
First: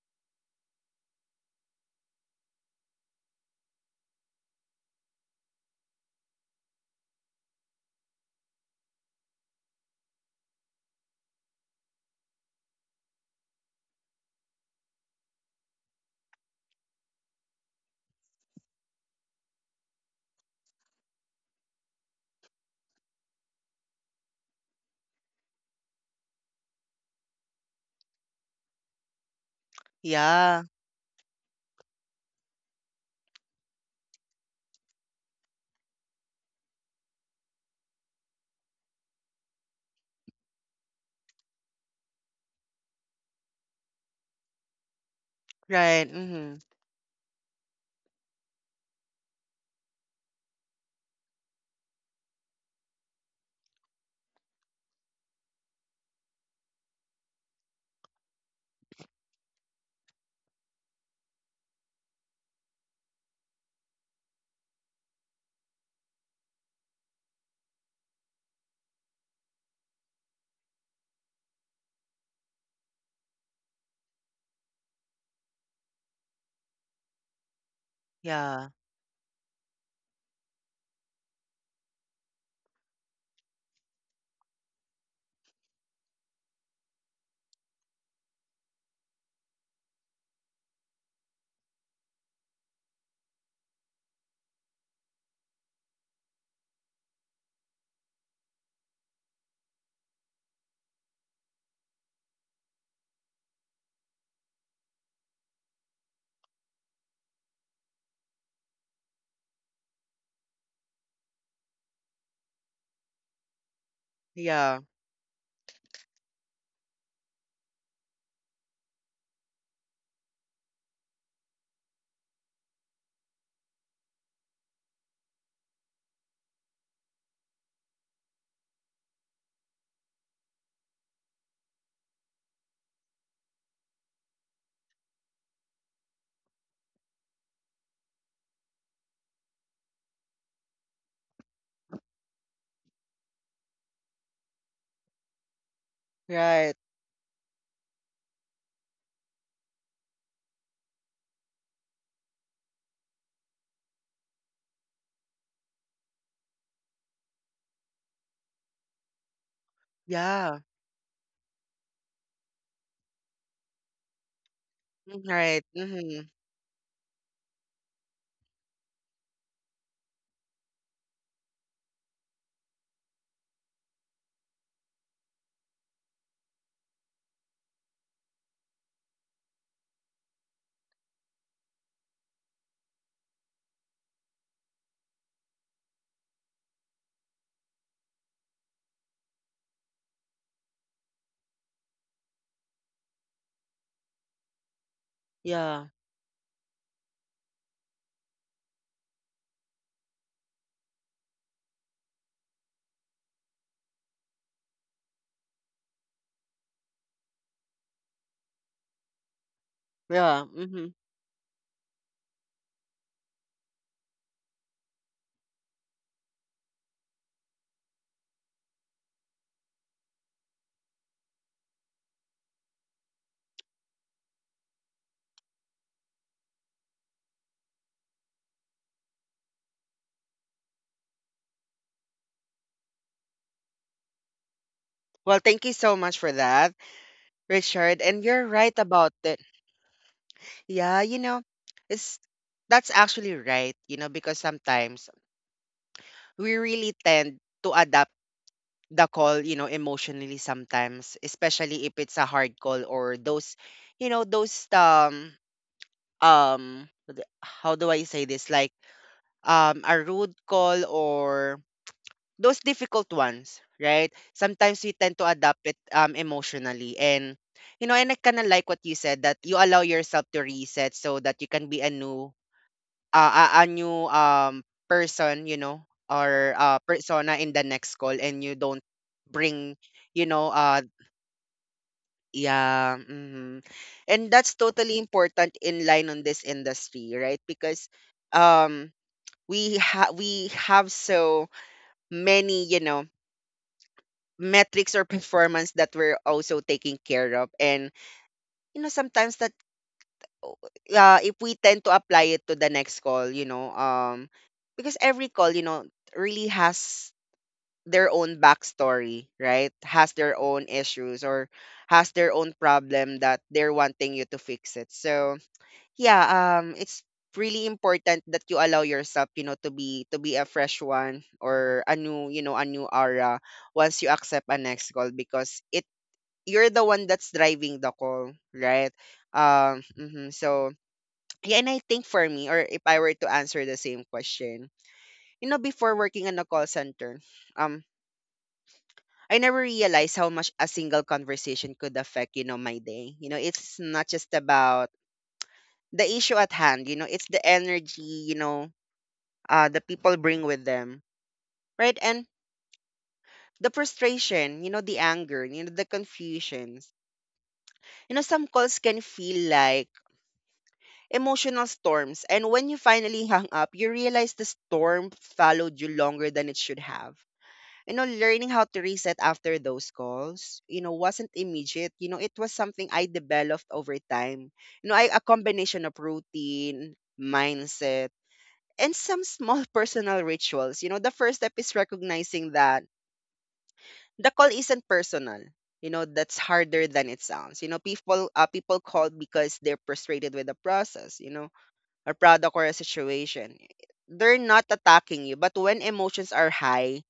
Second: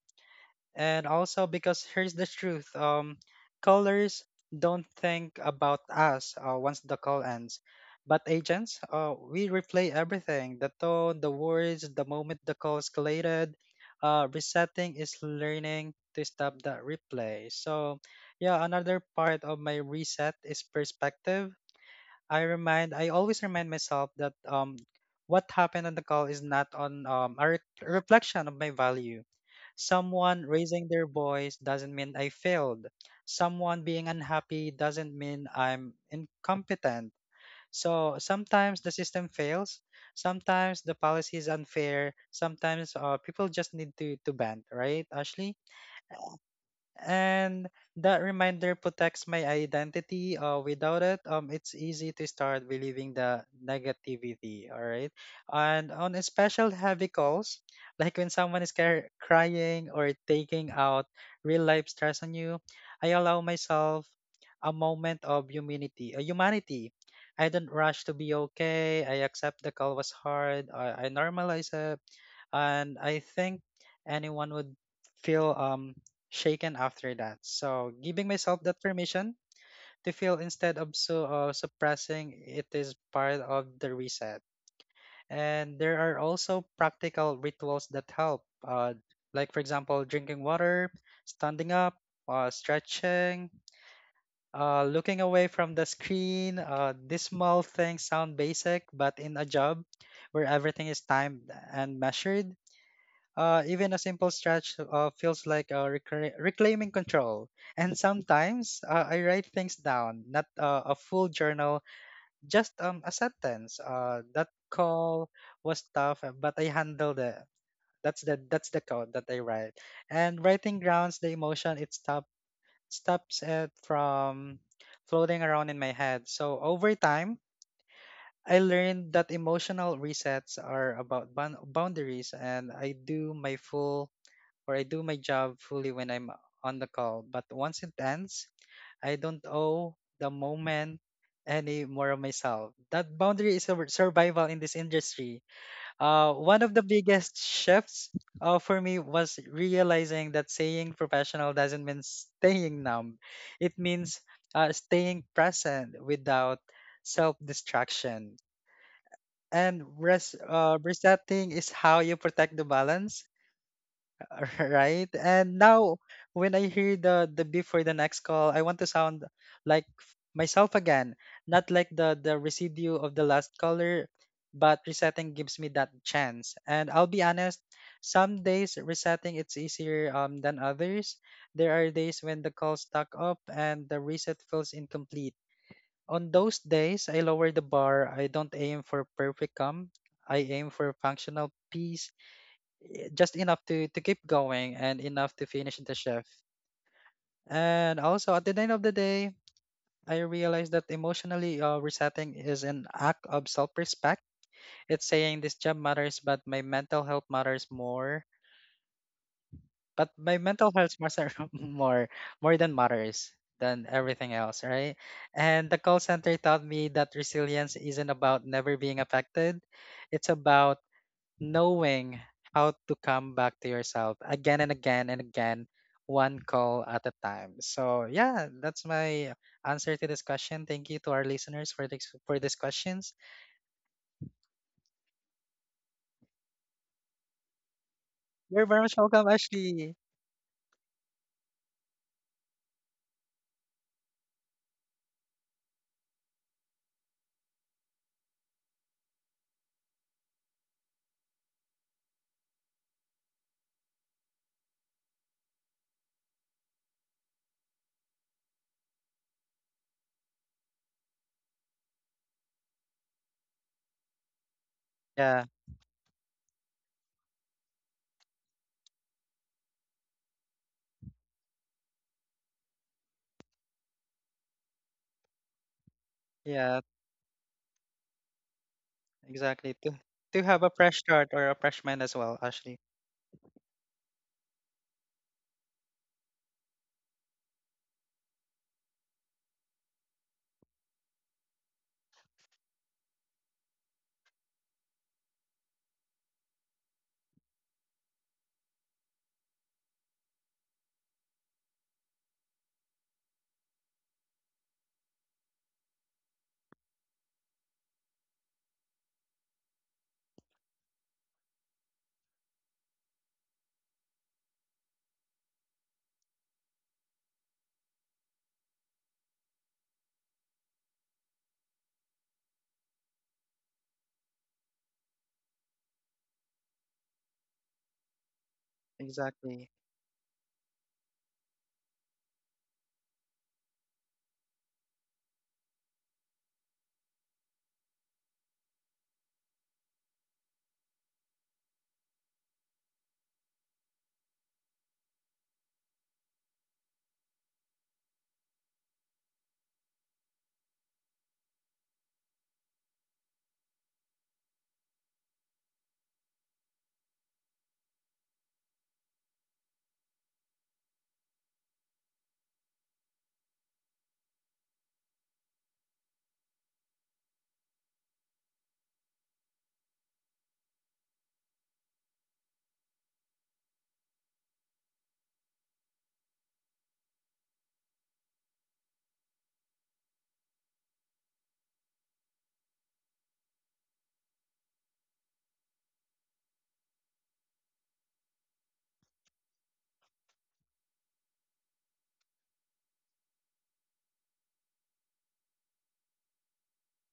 And also, because here's the truth: callers don't think about us once the call ends, but agents, we replay everything, the tone, the words, the moment the call escalated. Resetting is learning to stop that replay. So yeah, another part of my reset is perspective. I always remind myself that what happened on the call is not on a re- reflection of my value. Someone
yeah.
raising their voice doesn't mean I failed. Someone being unhappy doesn't mean I'm incompetent. So sometimes the system fails. Sometimes the policy is unfair. Sometimes people just need to bend, right, Ashley?
Right. Mm-hmm.
And that reminder protects my identity. Without it, it's easy to start believing the negativity. All right. And on a special heavy calls, like when someone is crying or taking out real life stress on you, I allow myself a moment of humanity. I don't rush to be okay. I accept the call was hard. I normalize it, and I think anyone would feel shaken after that. So giving myself
Yeah,
that permission to feel instead of suppressing it is part of the reset. And there are also practical rituals that help, like for example, drinking water, standing up, stretching. Looking away from the screen, these small things sound basic, but in a job where everything is timed and measured, even a simple stretch feels like reclaiming control. And sometimes I write things down, not a full journal, just a sentence. That
yeah.
call was tough, but I handled it. That's the code that I write. And writing grounds the emotion. It stops it from floating around in my head. So over time, I learned that emotional resets are about boundaries, and I do my job fully when I'm on the call. But once it ends, I don't owe the moment any more of myself. That boundary is survival in this industry. One of
Right.
the biggest shifts for me was realizing that saying professional doesn't mean staying numb. It means staying present without self distraction. And
Yeah.
resetting is how you protect the balance. Right.
Mm,
And
right.
now
Hmm.
when I hear the beep for the next call, I want to sound like myself again, not like the residue of the last caller, but resetting gives me that chance. And I'll be honest, some days resetting it's easier than others. There are days when the call stuck up and the reset feels incomplete. On those days, I lower the bar. I don't aim for perfect come. I aim for functional peace, just enough to keep going and enough to finish
Yeah.
the shift. And also at the end of the day, I realized that emotionally resetting is an act of self-respect. It's saying this job matters, but my mental health matters more. But my
Yeah.
mental
Hmm.
health matters more more than matters than everything else, right? And the call center taught me that resilience isn't about never being affected. It's about knowing how to come back to yourself again and again and again, one call at a time. So yeah, that's my answer to this question. Thank you to our listeners for this for these questions.
Well, thank you so much for that, Richard. And you're
You're
right
very much
about
welcome,
it.
Ashley.
Yeah, you know, it's that's actually right, you know, because sometimes we really tend to adapt the call, you know, emotionally sometimes, especially if it's a hard call or those, you know, those what how do I say this? Like a rude call or those difficult ones, right? Sometimes we tend to
Yeah,
adapt it emotionally. And, you know, and I kind of like what you said that you allow yourself to reset so that you can be a new a new person, you know, or
yeah,
persona in the next call, and you don't
exactly.
bring, you
To
know,
have a fresh start or a fresh mind as well, Ashley.
yeah, mhm. And that's totally important in line on this industry, right? Because um we have so many, you know, metrics or performance that we're also taking care of. And you know sometimes that oh, if we tend to apply it to the next call, you know, because every call, you know, really has their own backstory, right, has their own issues or has their own problem that they're wanting you to fix it. So yeah, it's really important that you allow yourself, you know, to be a fresh one or a new, you know, a new aura once you accept a next call, because it you're the one that's driving the call, right?
Exactly.
Mhm. So yeah, and I think for me, or if I were to answer the same question, you know, before working in a call center, um, I never realized how much a single conversation could affect, you know, my day. You know, it's not just about the issue at hand. You know, it's the energy. You know, the people bring with them, right? And the frustration, you know, the anger, you know, the confusions. You know, some calls can feel like emotional storms. And when you finally hung up, you realize the storm followed you longer than it should have. You know, learning how to reset after those calls, you know, wasn't immediate. You know, it was something I developed over time. You know, I, a combination of routine, mindset, and some small personal rituals. You know, the first step is recognizing that the call isn't personal. You know, that's harder than it sounds. You know, people call because they're frustrated with the process. You know, or product or a situation. They're not attacking you, but when emotions are high,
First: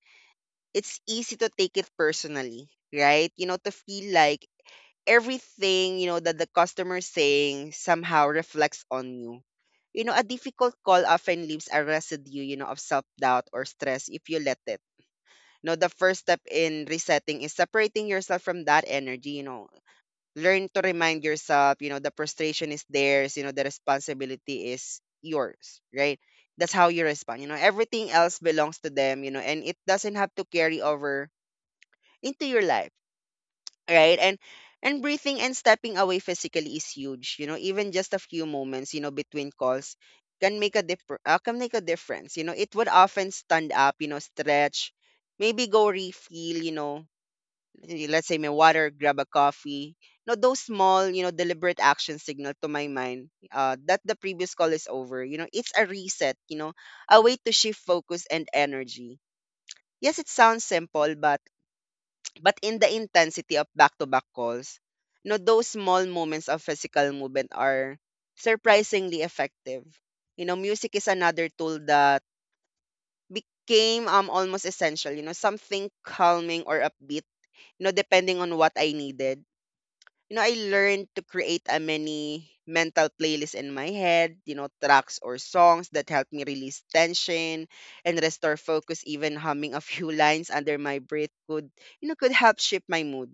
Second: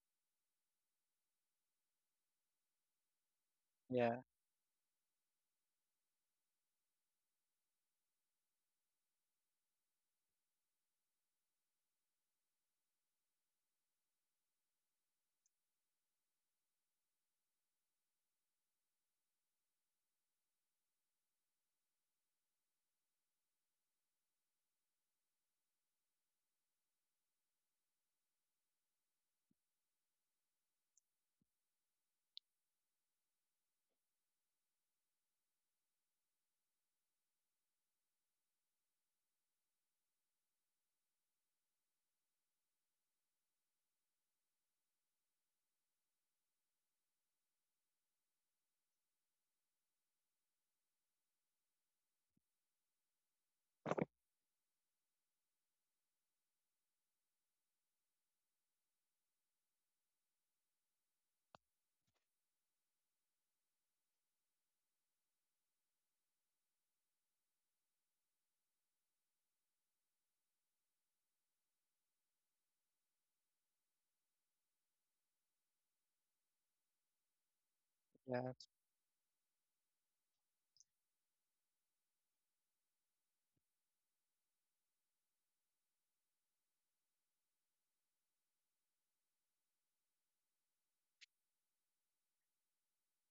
it's easy to take it personally, right? You know, to feel
Yeah,
like everything, you know, that the customer is saying somehow reflects on you. You know, a difficult call often leaves a residue, you know, of self-doubt or stress if you let it. You know, the first step in resetting is separating yourself from that energy, you know, learn to remind yourself, you know, the frustration is theirs, you know, the responsibility is yours, right? That's how you respond. You know, everything else belongs to them, you know, and it doesn't have to carry over into your life, right? And breathing and stepping away physically is huge. You know, even just a few moments, you know, between calls can make a differ. Can make a difference. You know, it would often stand up, you know, stretch, maybe go refill, you know, let's say my water, grab a coffee. No, those small, deliberate action signal to my mind that the previous call is over. It's a reset. A way to shift focus and energy. Yes, it sounds simple, but in the intensity of back-to-back calls, those small moments of physical movement are surprisingly effective. Music is another tool that became almost essential. Something calming or upbeat. Depending
yeah,
on what I needed. I learned to create a mini mental playlist in my head, tracks or songs that help me release tension and restore focus. Even humming a few lines under my breath could, could help shape my mood.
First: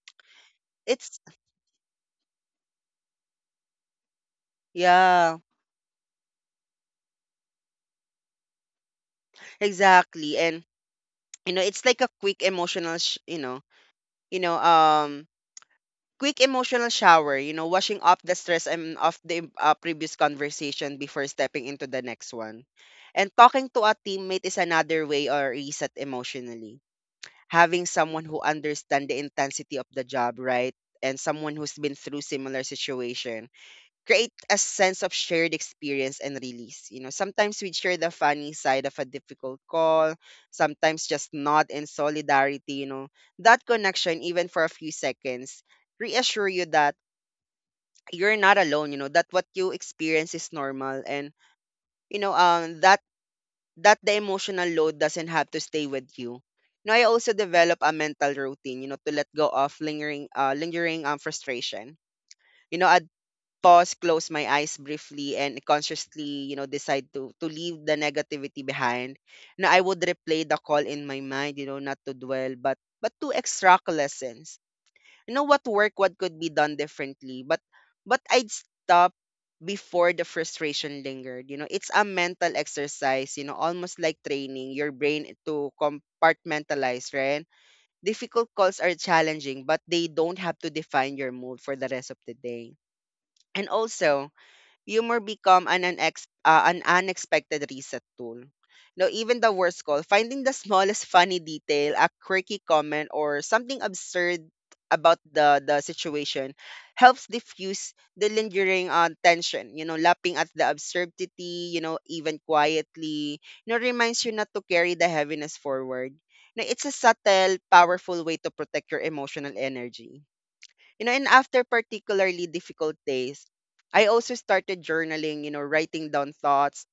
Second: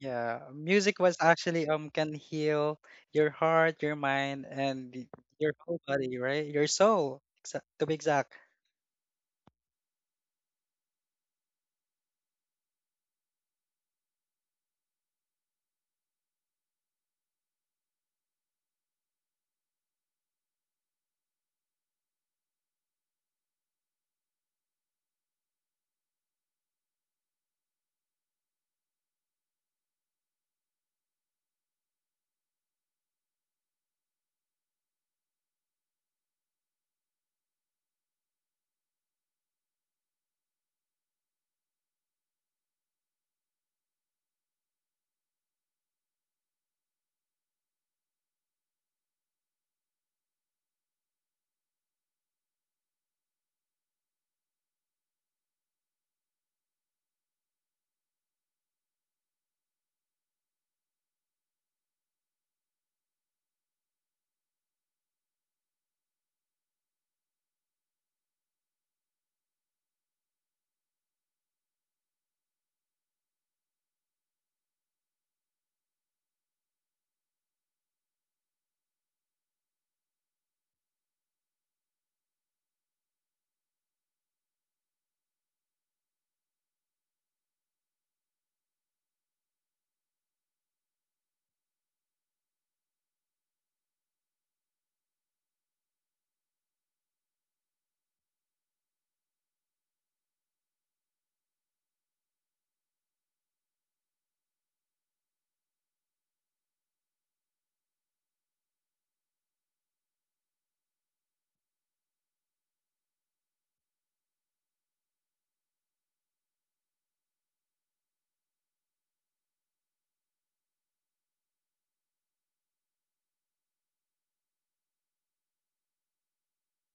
yeah. Music was
It's,
actually can heal your heart, your mind, and
yeah,
your whole body, right? Your soul, to be exact.
exactly. And, it's like a quick emotional, you know, um, quick emotional shower, washing off the stress and off the previous conversation before stepping into the next one. And talking to a teammate is another way or reset emotionally. Having someone who understands the intensity of the job, right? And someone who's been through similar situation create a sense of shared experience and release. Sometimes we'd share the funny side of a difficult call, sometimes just nod in solidarity. That connection, even for a few seconds, reassure you that you're not alone, that what you experience is normal, and you know, um that that the emotional load doesn't have to stay with you. Now I also develop a mental routine, to let go of lingering frustration. A pause, close my eyes briefly, and consciously, decide to leave the negativity behind. Now I would replay the call in my mind, not to dwell, but to extract lessons. You know what work, what could be done differently. But I'd stop before the frustration lingered. It's a mental exercise, almost like training your brain to compartmentalize, right? Difficult calls are challenging, but they don't have to define your mood for the rest of the day. And also, humor become an, an unexpected reset tool. Now, even the worst call, finding the smallest funny detail, a quirky comment, or something absurd about the situation helps diffuse the lingering tension. Lapping at the absurdity, even quietly, reminds you not to carry the heaviness forward. Now, it's a subtle, powerful way to protect your emotional energy. And after particularly difficult days, I also started journaling, writing down thoughts,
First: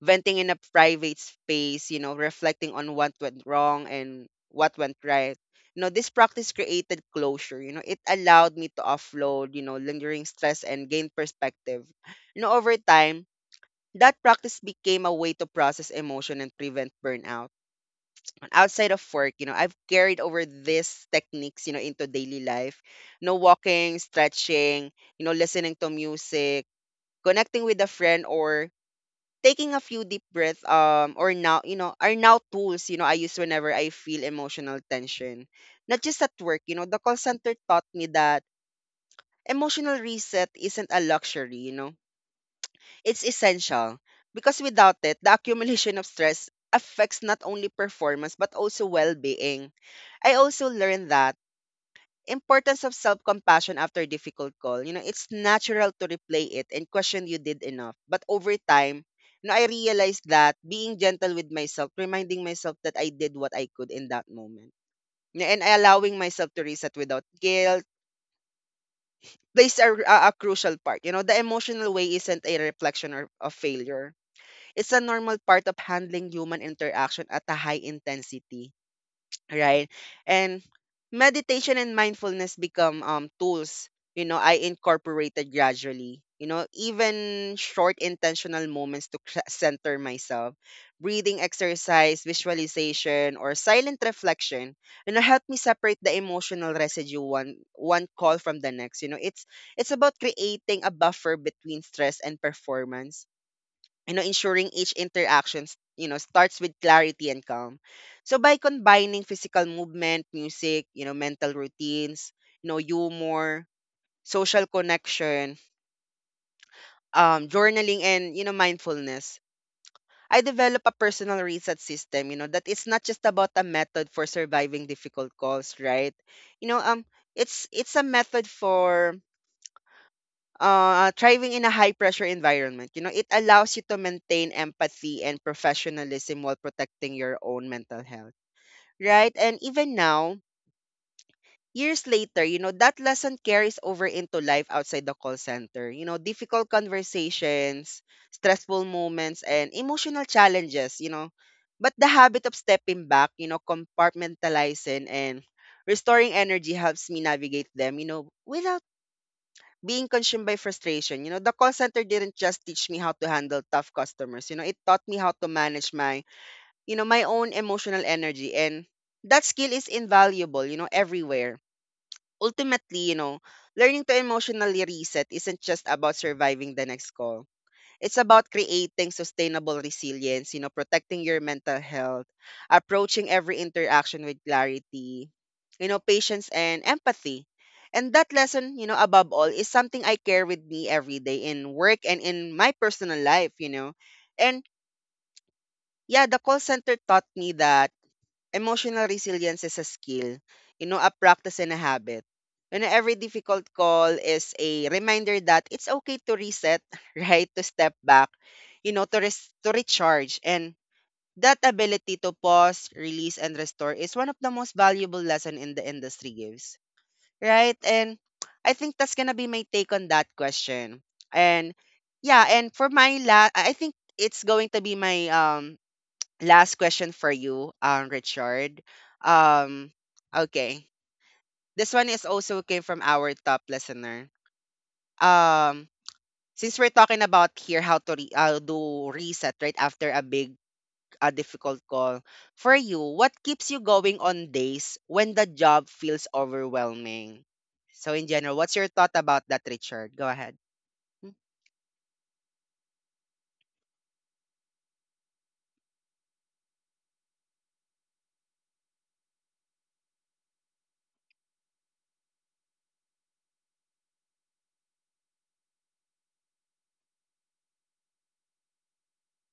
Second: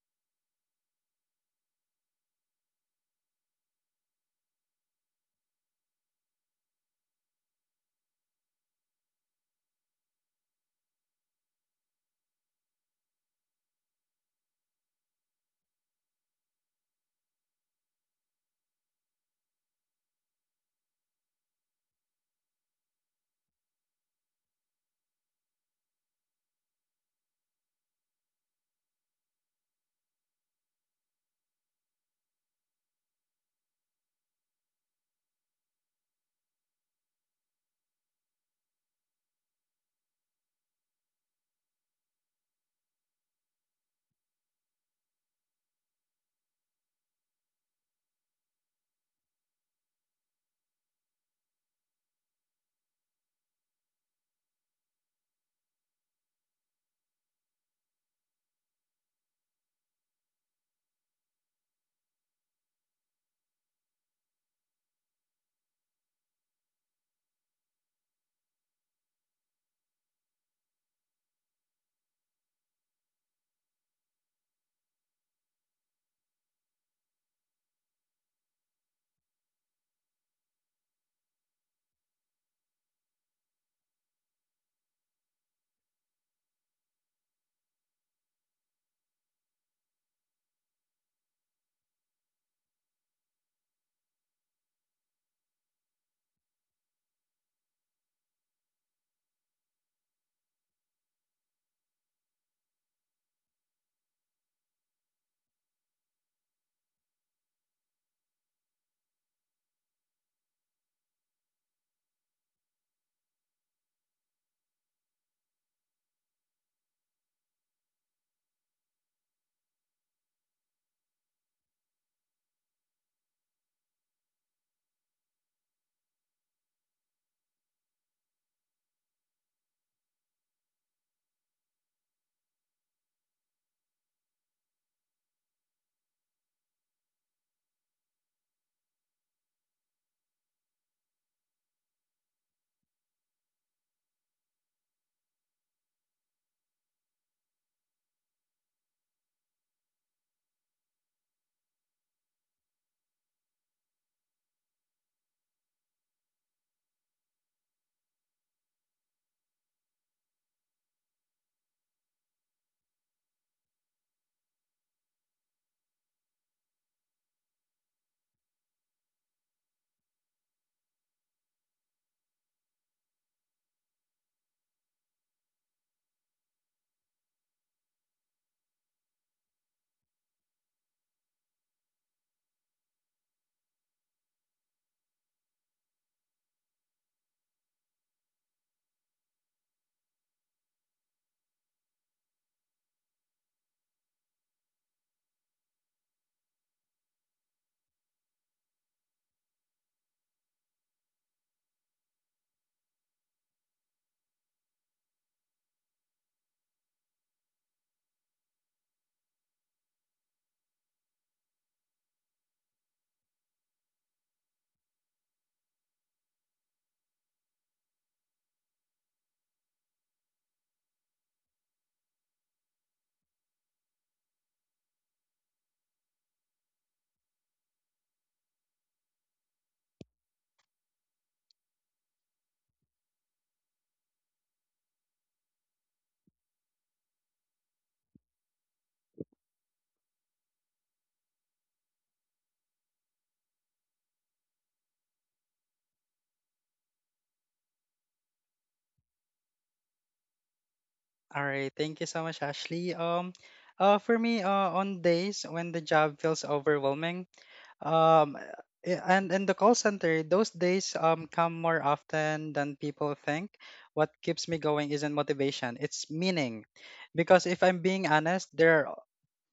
venting in a private space, reflecting on what went wrong and what went right. This practice created closure. It allowed me to offload, lingering stress and gain perspective. Over time, that practice became a way to process emotion and prevent burnout outside of work. I've carried over these techniques, into daily life. No walking, stretching, listening to music, connecting with a friend or taking a few deep breaths or now, are now tools, I use whenever I feel emotional tension. Not just at work. The call center taught me that emotional reset isn't a luxury, it's essential because without it, the accumulation of stress affects not only performance but also well-being. I also learned that importance of self-compassion after a difficult call. It's natural to replay it and question you did enough. But over time, I realized that being gentle with myself, reminding myself that I did what I could in that moment, and allowing myself to reset without guilt plays a crucial part. The emotional way isn't a reflection or, of failure. It's a normal part of handling human interaction at a high intensity, right? And meditation and mindfulness become tools, I incorporated gradually. Even short intentional moments to center myself, breathing exercise, visualization, or silent reflection, help me separate the emotional residue one call from the next. It's about creating a buffer between stress and performance, ensuring each interaction, starts with clarity and calm. So by combining physical movement, music, mental routines, humor, social connection, journaling, and mindfulness, I develop a personal reset system. That it's not just about a method for surviving difficult calls, right? You know, um, it's a method for thriving in a high pressure environment. It allows you to maintain empathy and professionalism while protecting your own mental health, right? And even now, years later, that lesson carries over into life outside the call center. Difficult conversations, stressful moments, and emotional challenges. But the habit of stepping back, compartmentalizing and restoring energy helps me navigate them, without being consumed by frustration. The call center didn't just teach me how to handle tough customers. It taught me how to manage my, my own emotional energy. And that skill is invaluable, everywhere. Ultimately, learning to emotionally reset isn't just about surviving the next call. It's about creating sustainable resilience, protecting your mental health, approaching every interaction with clarity, patience and empathy. And that lesson, above all, is something I carry with me every day in work and in my personal life. And yeah, the call center taught me that emotional resilience is a skill, a practice and a habit. Every difficult call is a reminder that it's okay to reset, right? To step back, to, to recharge. And that ability to pause, release, and restore is one of the most valuable lesson in the industry gives, right? And I think that's gonna be my take on that question. And yeah, and for my last, I think it's going to be my last question for you, Richard. Um, okay. This one is also came from our top listener. Um, since we're talking about here how to do reset right after a big a difficult call for you, what keeps you going on days when the job feels overwhelming? So in general, what's your thought about that, Richard? Go ahead. Mm.
All right, thank you so much, Ashley. For me, on days when the job feels overwhelming, um, and in the call center, those days come more often than people think. What keeps me going isn't motivation; it's meaning. Because if I'm being honest, there are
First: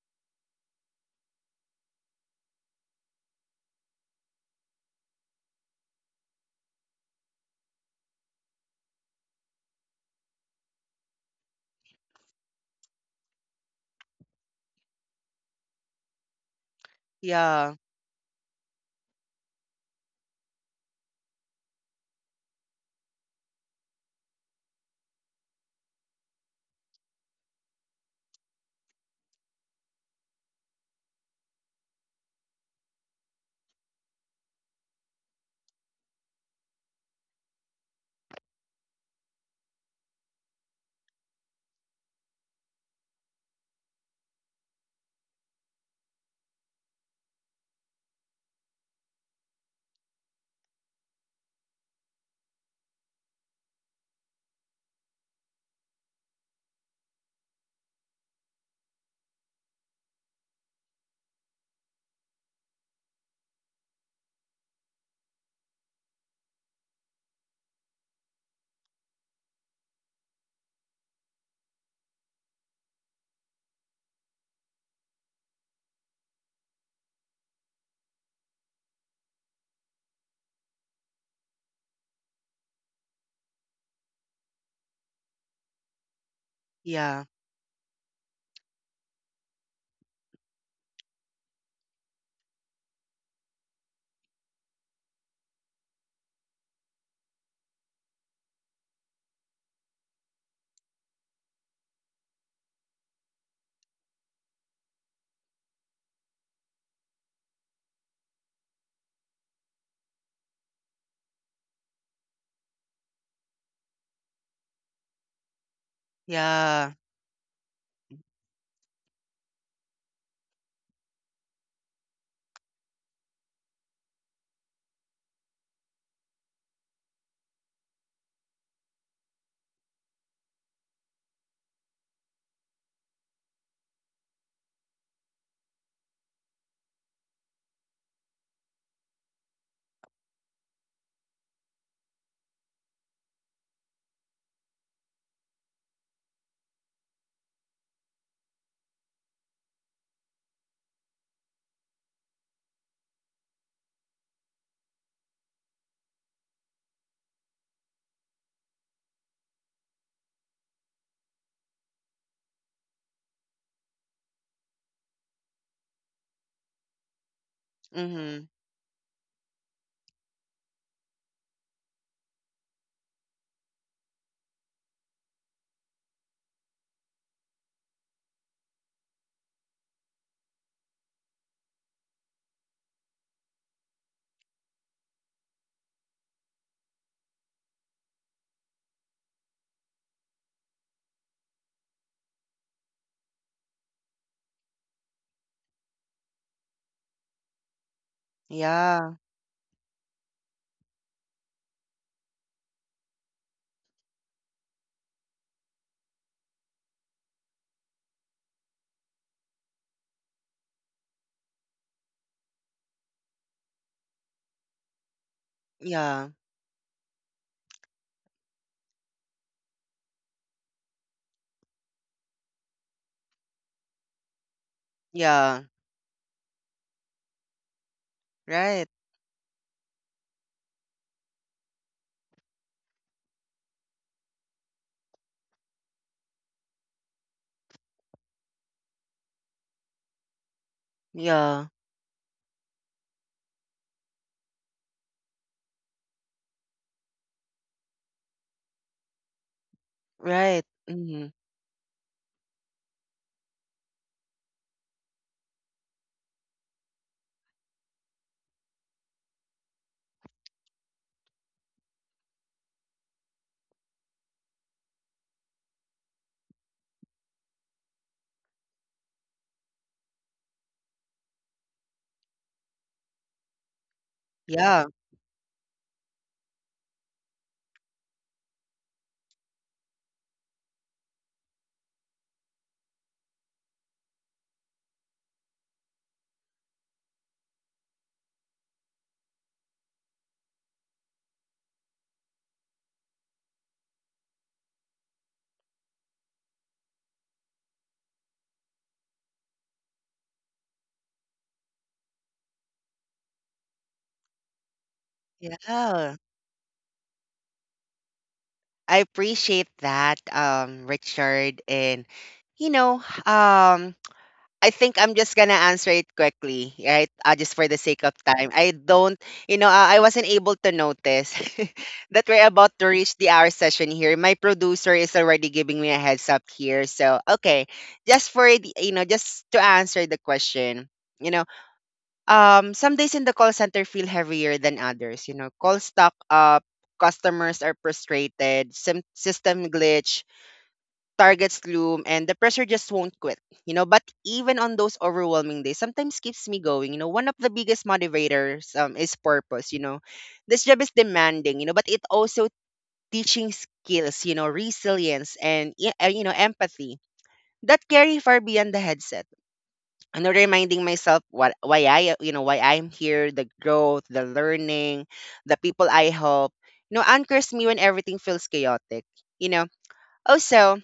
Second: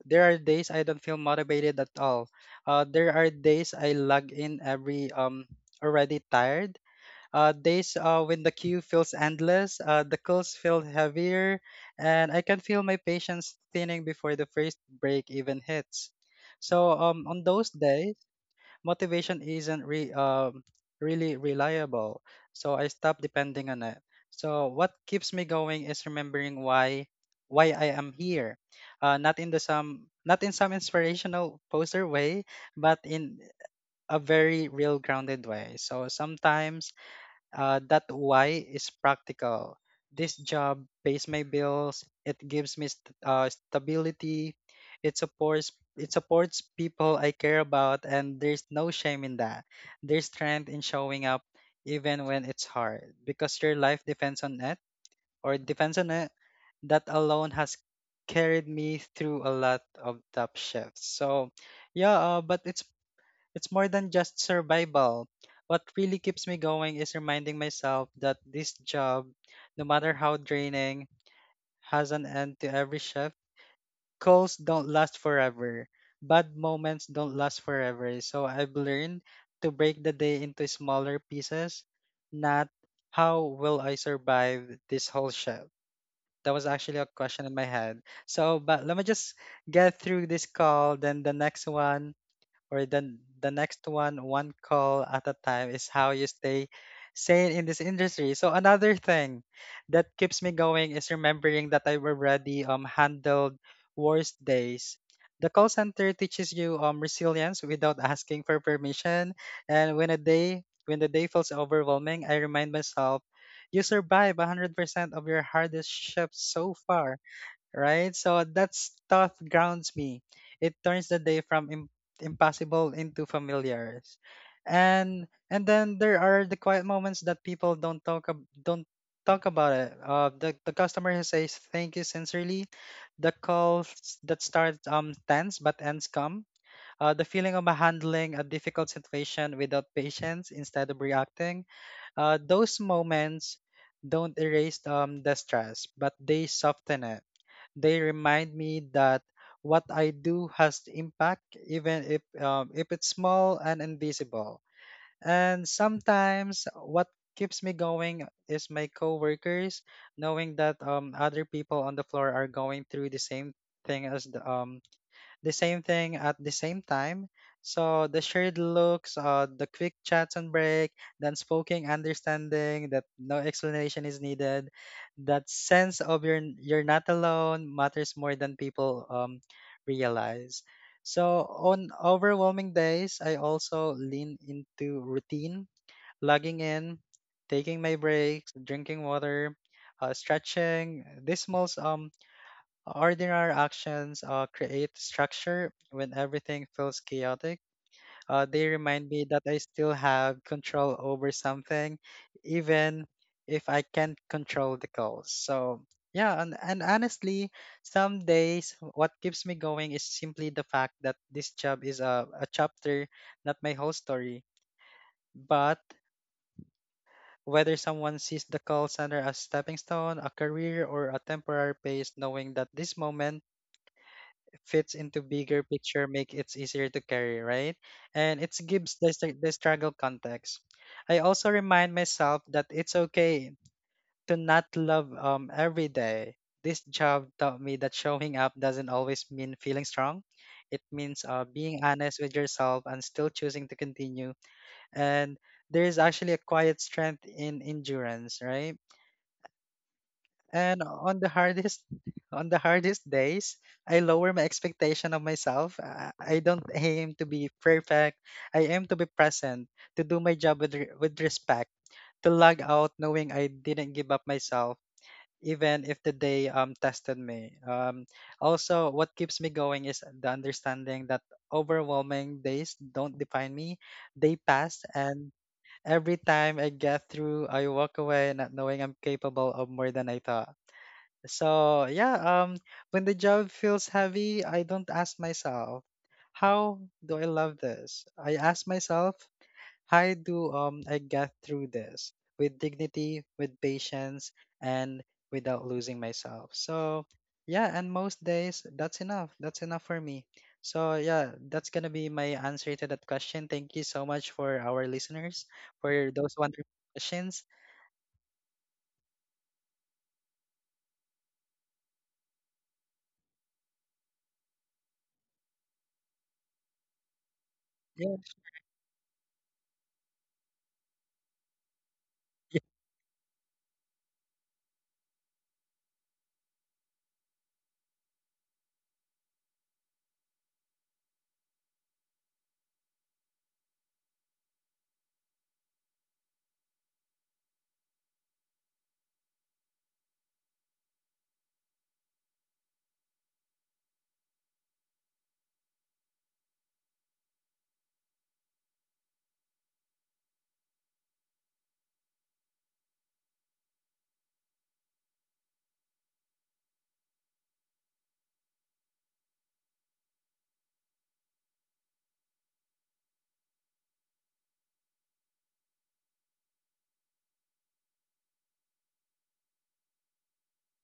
there are days I don't feel motivated at all. There are days I log in every already tired, days when the queue feels endless, the calls feel heavier, and I can feel my patience thinning before the first break even hits. So on those
Yeah,
days, motivation isn't really reliable, so I stop depending on it. So what keeps me going is remembering why I am here, not in the some not in some inspirational poster way, but in a very real grounded way. So sometimes that why is practical. This job pays my bills. It gives me stability. It supports it supports people I care about, and there's no shame in that. There's strength in showing up even when it's hard because your life depends on it. That alone has carried me through a lot of tough shifts. So, yeah, but it's more than just survival. What really keeps me going is reminding myself that this job, no matter how draining, has an end to every shift. Calls don't last forever. Bad moments don't last forever. So I've learned to break the day into smaller pieces, not how will I survive this whole shift. That was actually a
yeah,
question in my head. So, but let me just get through this call, then the next one or the next one. One call at a time is how you stay sane in this industry. So another thing that keeps me going is remembering that I've already handled worse days. The call center teaches you resilience without asking for permission. And when the day feels overwhelming, I remind myself you survive 100% of your hardest shifts so
yeah.
far, right? So that's thought grounds me. It turns the day from impossible into familiar. And then there are the quiet moments that people don't talk about it. The customer who says thank you sincerely, the calls that start tense but ends calm, the feeling of handling a difficult situation without patience instead of reacting. Those moments don't erase the stress, but they soften it. They remind me that what I do has the impact, even if it's small and invisible. And sometimes, what keeps me going is my coworkers, knowing that other people on the floor are going through the same thing as the same thing at the same time. So the
Mhm.
shared looks, the quick chats and break, the unspoken understanding that no explanation is needed, that sense of you're not alone matters more than people realize. So on overwhelming days, I also lean into routine, logging in, taking my breaks, drinking water, stretching. These small ordinary actions create structure when everything feels chaotic. They remind
Yeah.
me that I still have control over something, even if I can't control the goals. So, yeah, and honestly, some days what keeps me going is simply the fact that this job is a chapter, not my whole story. But
Yeah.
whether someone sees the call center as stepping stone, a career, or a temporary pace, knowing that this moment fits into bigger
Yeah.
picture make it easier to carry, right? And it
Right.
gives the struggle context. I also remind myself that it's okay to not love every day. This job taught me that showing up doesn't always mean feeling strong. It means
Yeah.
being honest with yourself and still choosing to continue. And there is actually a quiet strength in endurance, right?
Right.
And on the
Mhm.
hardest on the hardest days, I lower my expectation of myself. I don't aim to be perfect. I aim to be present, to do my job with respect, to log out knowing I didn't give up myself even if the day tested me. Also what keeps me going is the understanding that overwhelming days don't define me. They pass,
Yeah.
and every time I get through I walk away not knowing I'm capable of more than I thought. So yeah, when the job feels heavy, I don't ask myself, how do I love this? I ask myself, how do I get through this with dignity, with patience, and without losing myself. So yeah, and most days that's enough. That's enough for me. So yeah, that's gonna be my answer to that question. Thank you so much for our listeners for
Yeah.
those wonderful questions.
I appreciate that, Richard. And you know, um, I think I'm just gonna answer it quickly, right? Just for the sake of
Yeah,
time. I don't, I wasn't able to notice that we're about to reach the hour session here. My producer is already giving me a heads up here. So, okay, just for the, just to answer the question, you know, some days in the call center feel heavier than others. Call stock up, customers are frustrated, system glitch, targets loom and the pressure just won't quit. But even on those overwhelming days sometimes keeps me going. One of the biggest motivators is purpose. This job is demanding, but it also teaching skills, resilience and empathy that carry far beyond the headset and reminding myself what why I why I'm here, the growth, the learning, the people I help, anchors me when everything feels chaotic. You know. Also,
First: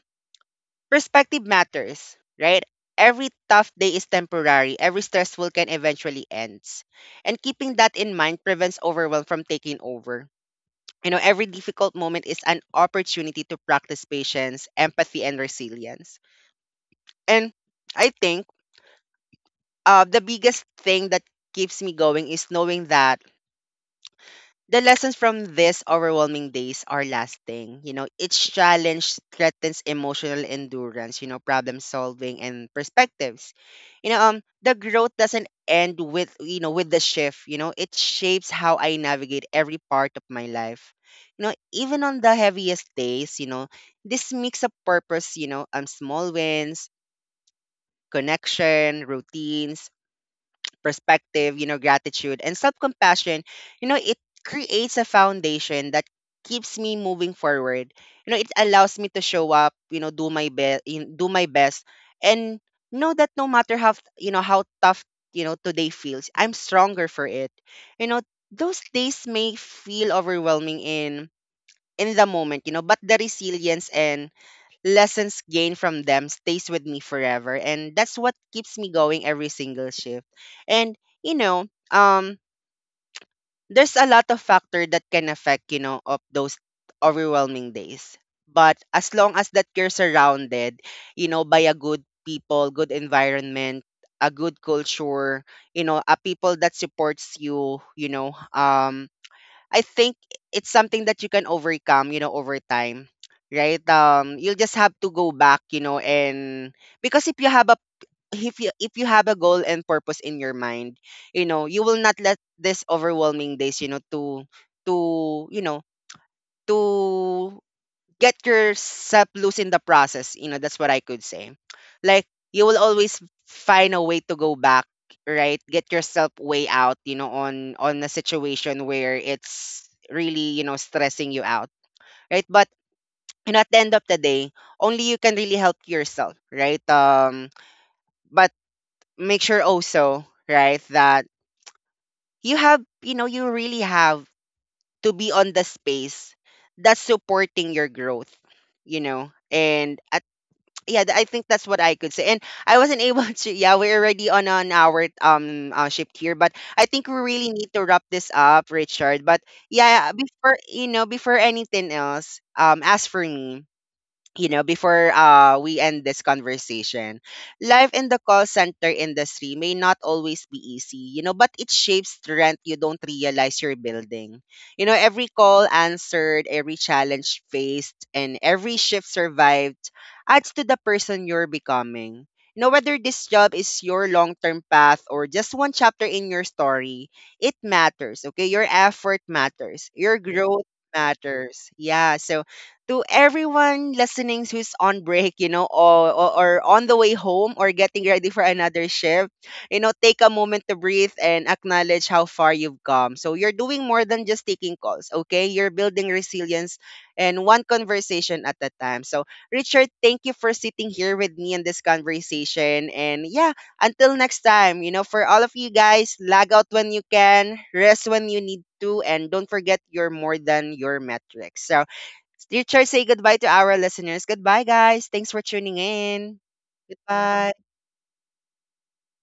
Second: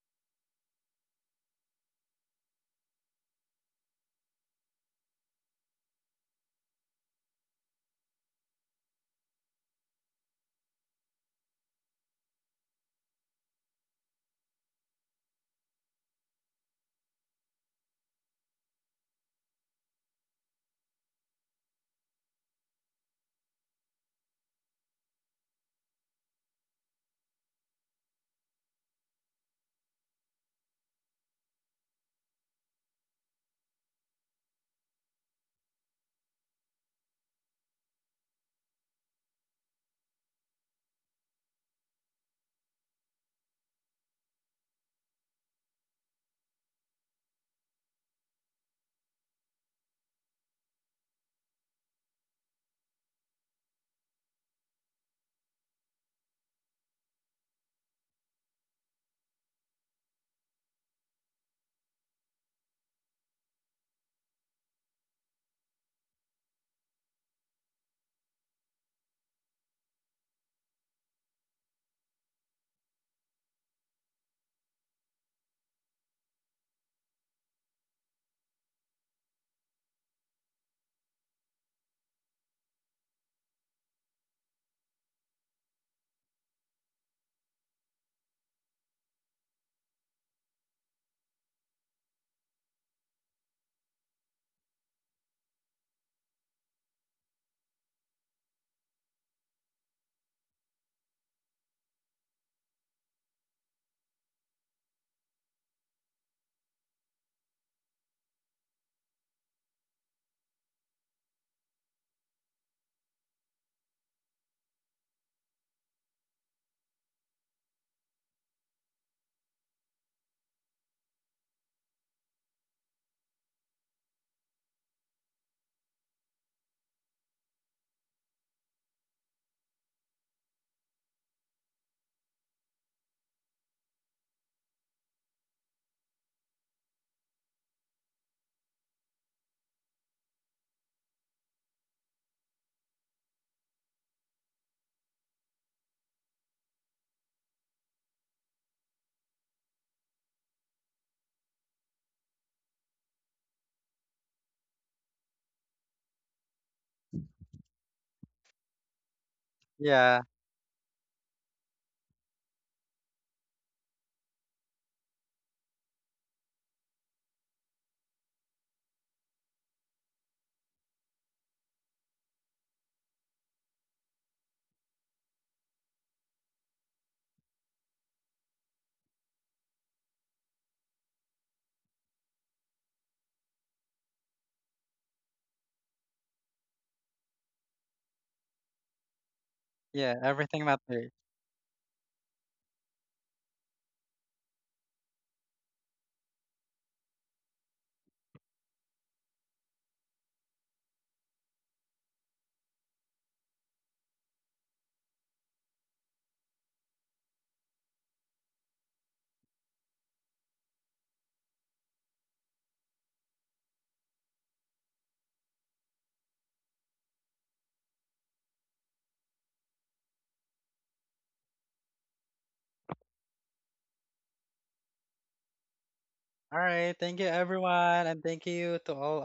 perspective matters, right? Every tough day is temporary. Every stressful can eventually ends. And keeping that in mind prevents overwhelm from taking over. Every difficult moment is an opportunity to practice patience, empathy, and resilience. And I think the biggest thing that keeps me going is knowing that the lessons from these overwhelming days are lasting. Each challenge threatens emotional endurance, problem solving and perspectives. The growth doesn't end with, with the shift, it shapes how I navigate every part of my life. Even on the heaviest days, this mix of purpose, small wins, connection, routines, perspective, gratitude and self-compassion, it creates a foundation that keeps me moving forward. It allows me to show up, do my best and know that no matter how, how tough, today feels, I'm stronger for it. You know, those days may feel overwhelming in the moment, but the resilience and lessons gained from them stays with me forever, and that's what keeps me going every single shift. And you know um there's a lot of factor that can affect of those overwhelming days, but as long as that you're surrounded by a good people, good environment, a good culture, a people that supports you. You know I think it's something that you can overcome, over time, right? You'll just have to go back, and because if you have a goal and purpose in your mind, you will not let this overwhelming days, to you know to get yourself loose in the process. That's what I could say. Like you will always find a way to go back, right? Get yourself way out, on a situation where it's really, stressing you out. Right? But at the end of the day, only you can really help yourself, right? But make sure also, right, that you have, you really have to be on the space that's supporting your growth. And yeah, I think that's what I could say. And I wasn't able to. Yeah, we're already on an hour shift here, but I think we really need to wrap this up, Richard. But yeah,
yeah,
before before anything else, as for me, before we end this conversation, life in the call center industry may not always be easy, but it shapes strength you don't realize you're building. Every call answered, every challenge faced, and every shift survived adds to the person you're becoming. Whether this job is your long term path or just one chapter in your story, it matters, okay? Your effort matters,
yeah.
your
Everything
growth
matters.
matters. Yeah, so to everyone listening who's on break, or on the way home or getting ready for another shift, take a moment to breathe and acknowledge how far you've come. So you're doing more than just taking calls, okay? You're building resilience and one conversation at a time. So, Richard, thank you for sitting here with me in this conversation. And yeah, until next time, for all of you guys, lag out when you can, rest when you need to, and don't forget you're more than your metrics. So, Teacher, say goodbye to our listeners. Goodbye, guys. Thanks for tuning in.
All right. Thank you,
Goodbye.
everyone. And thank you to all our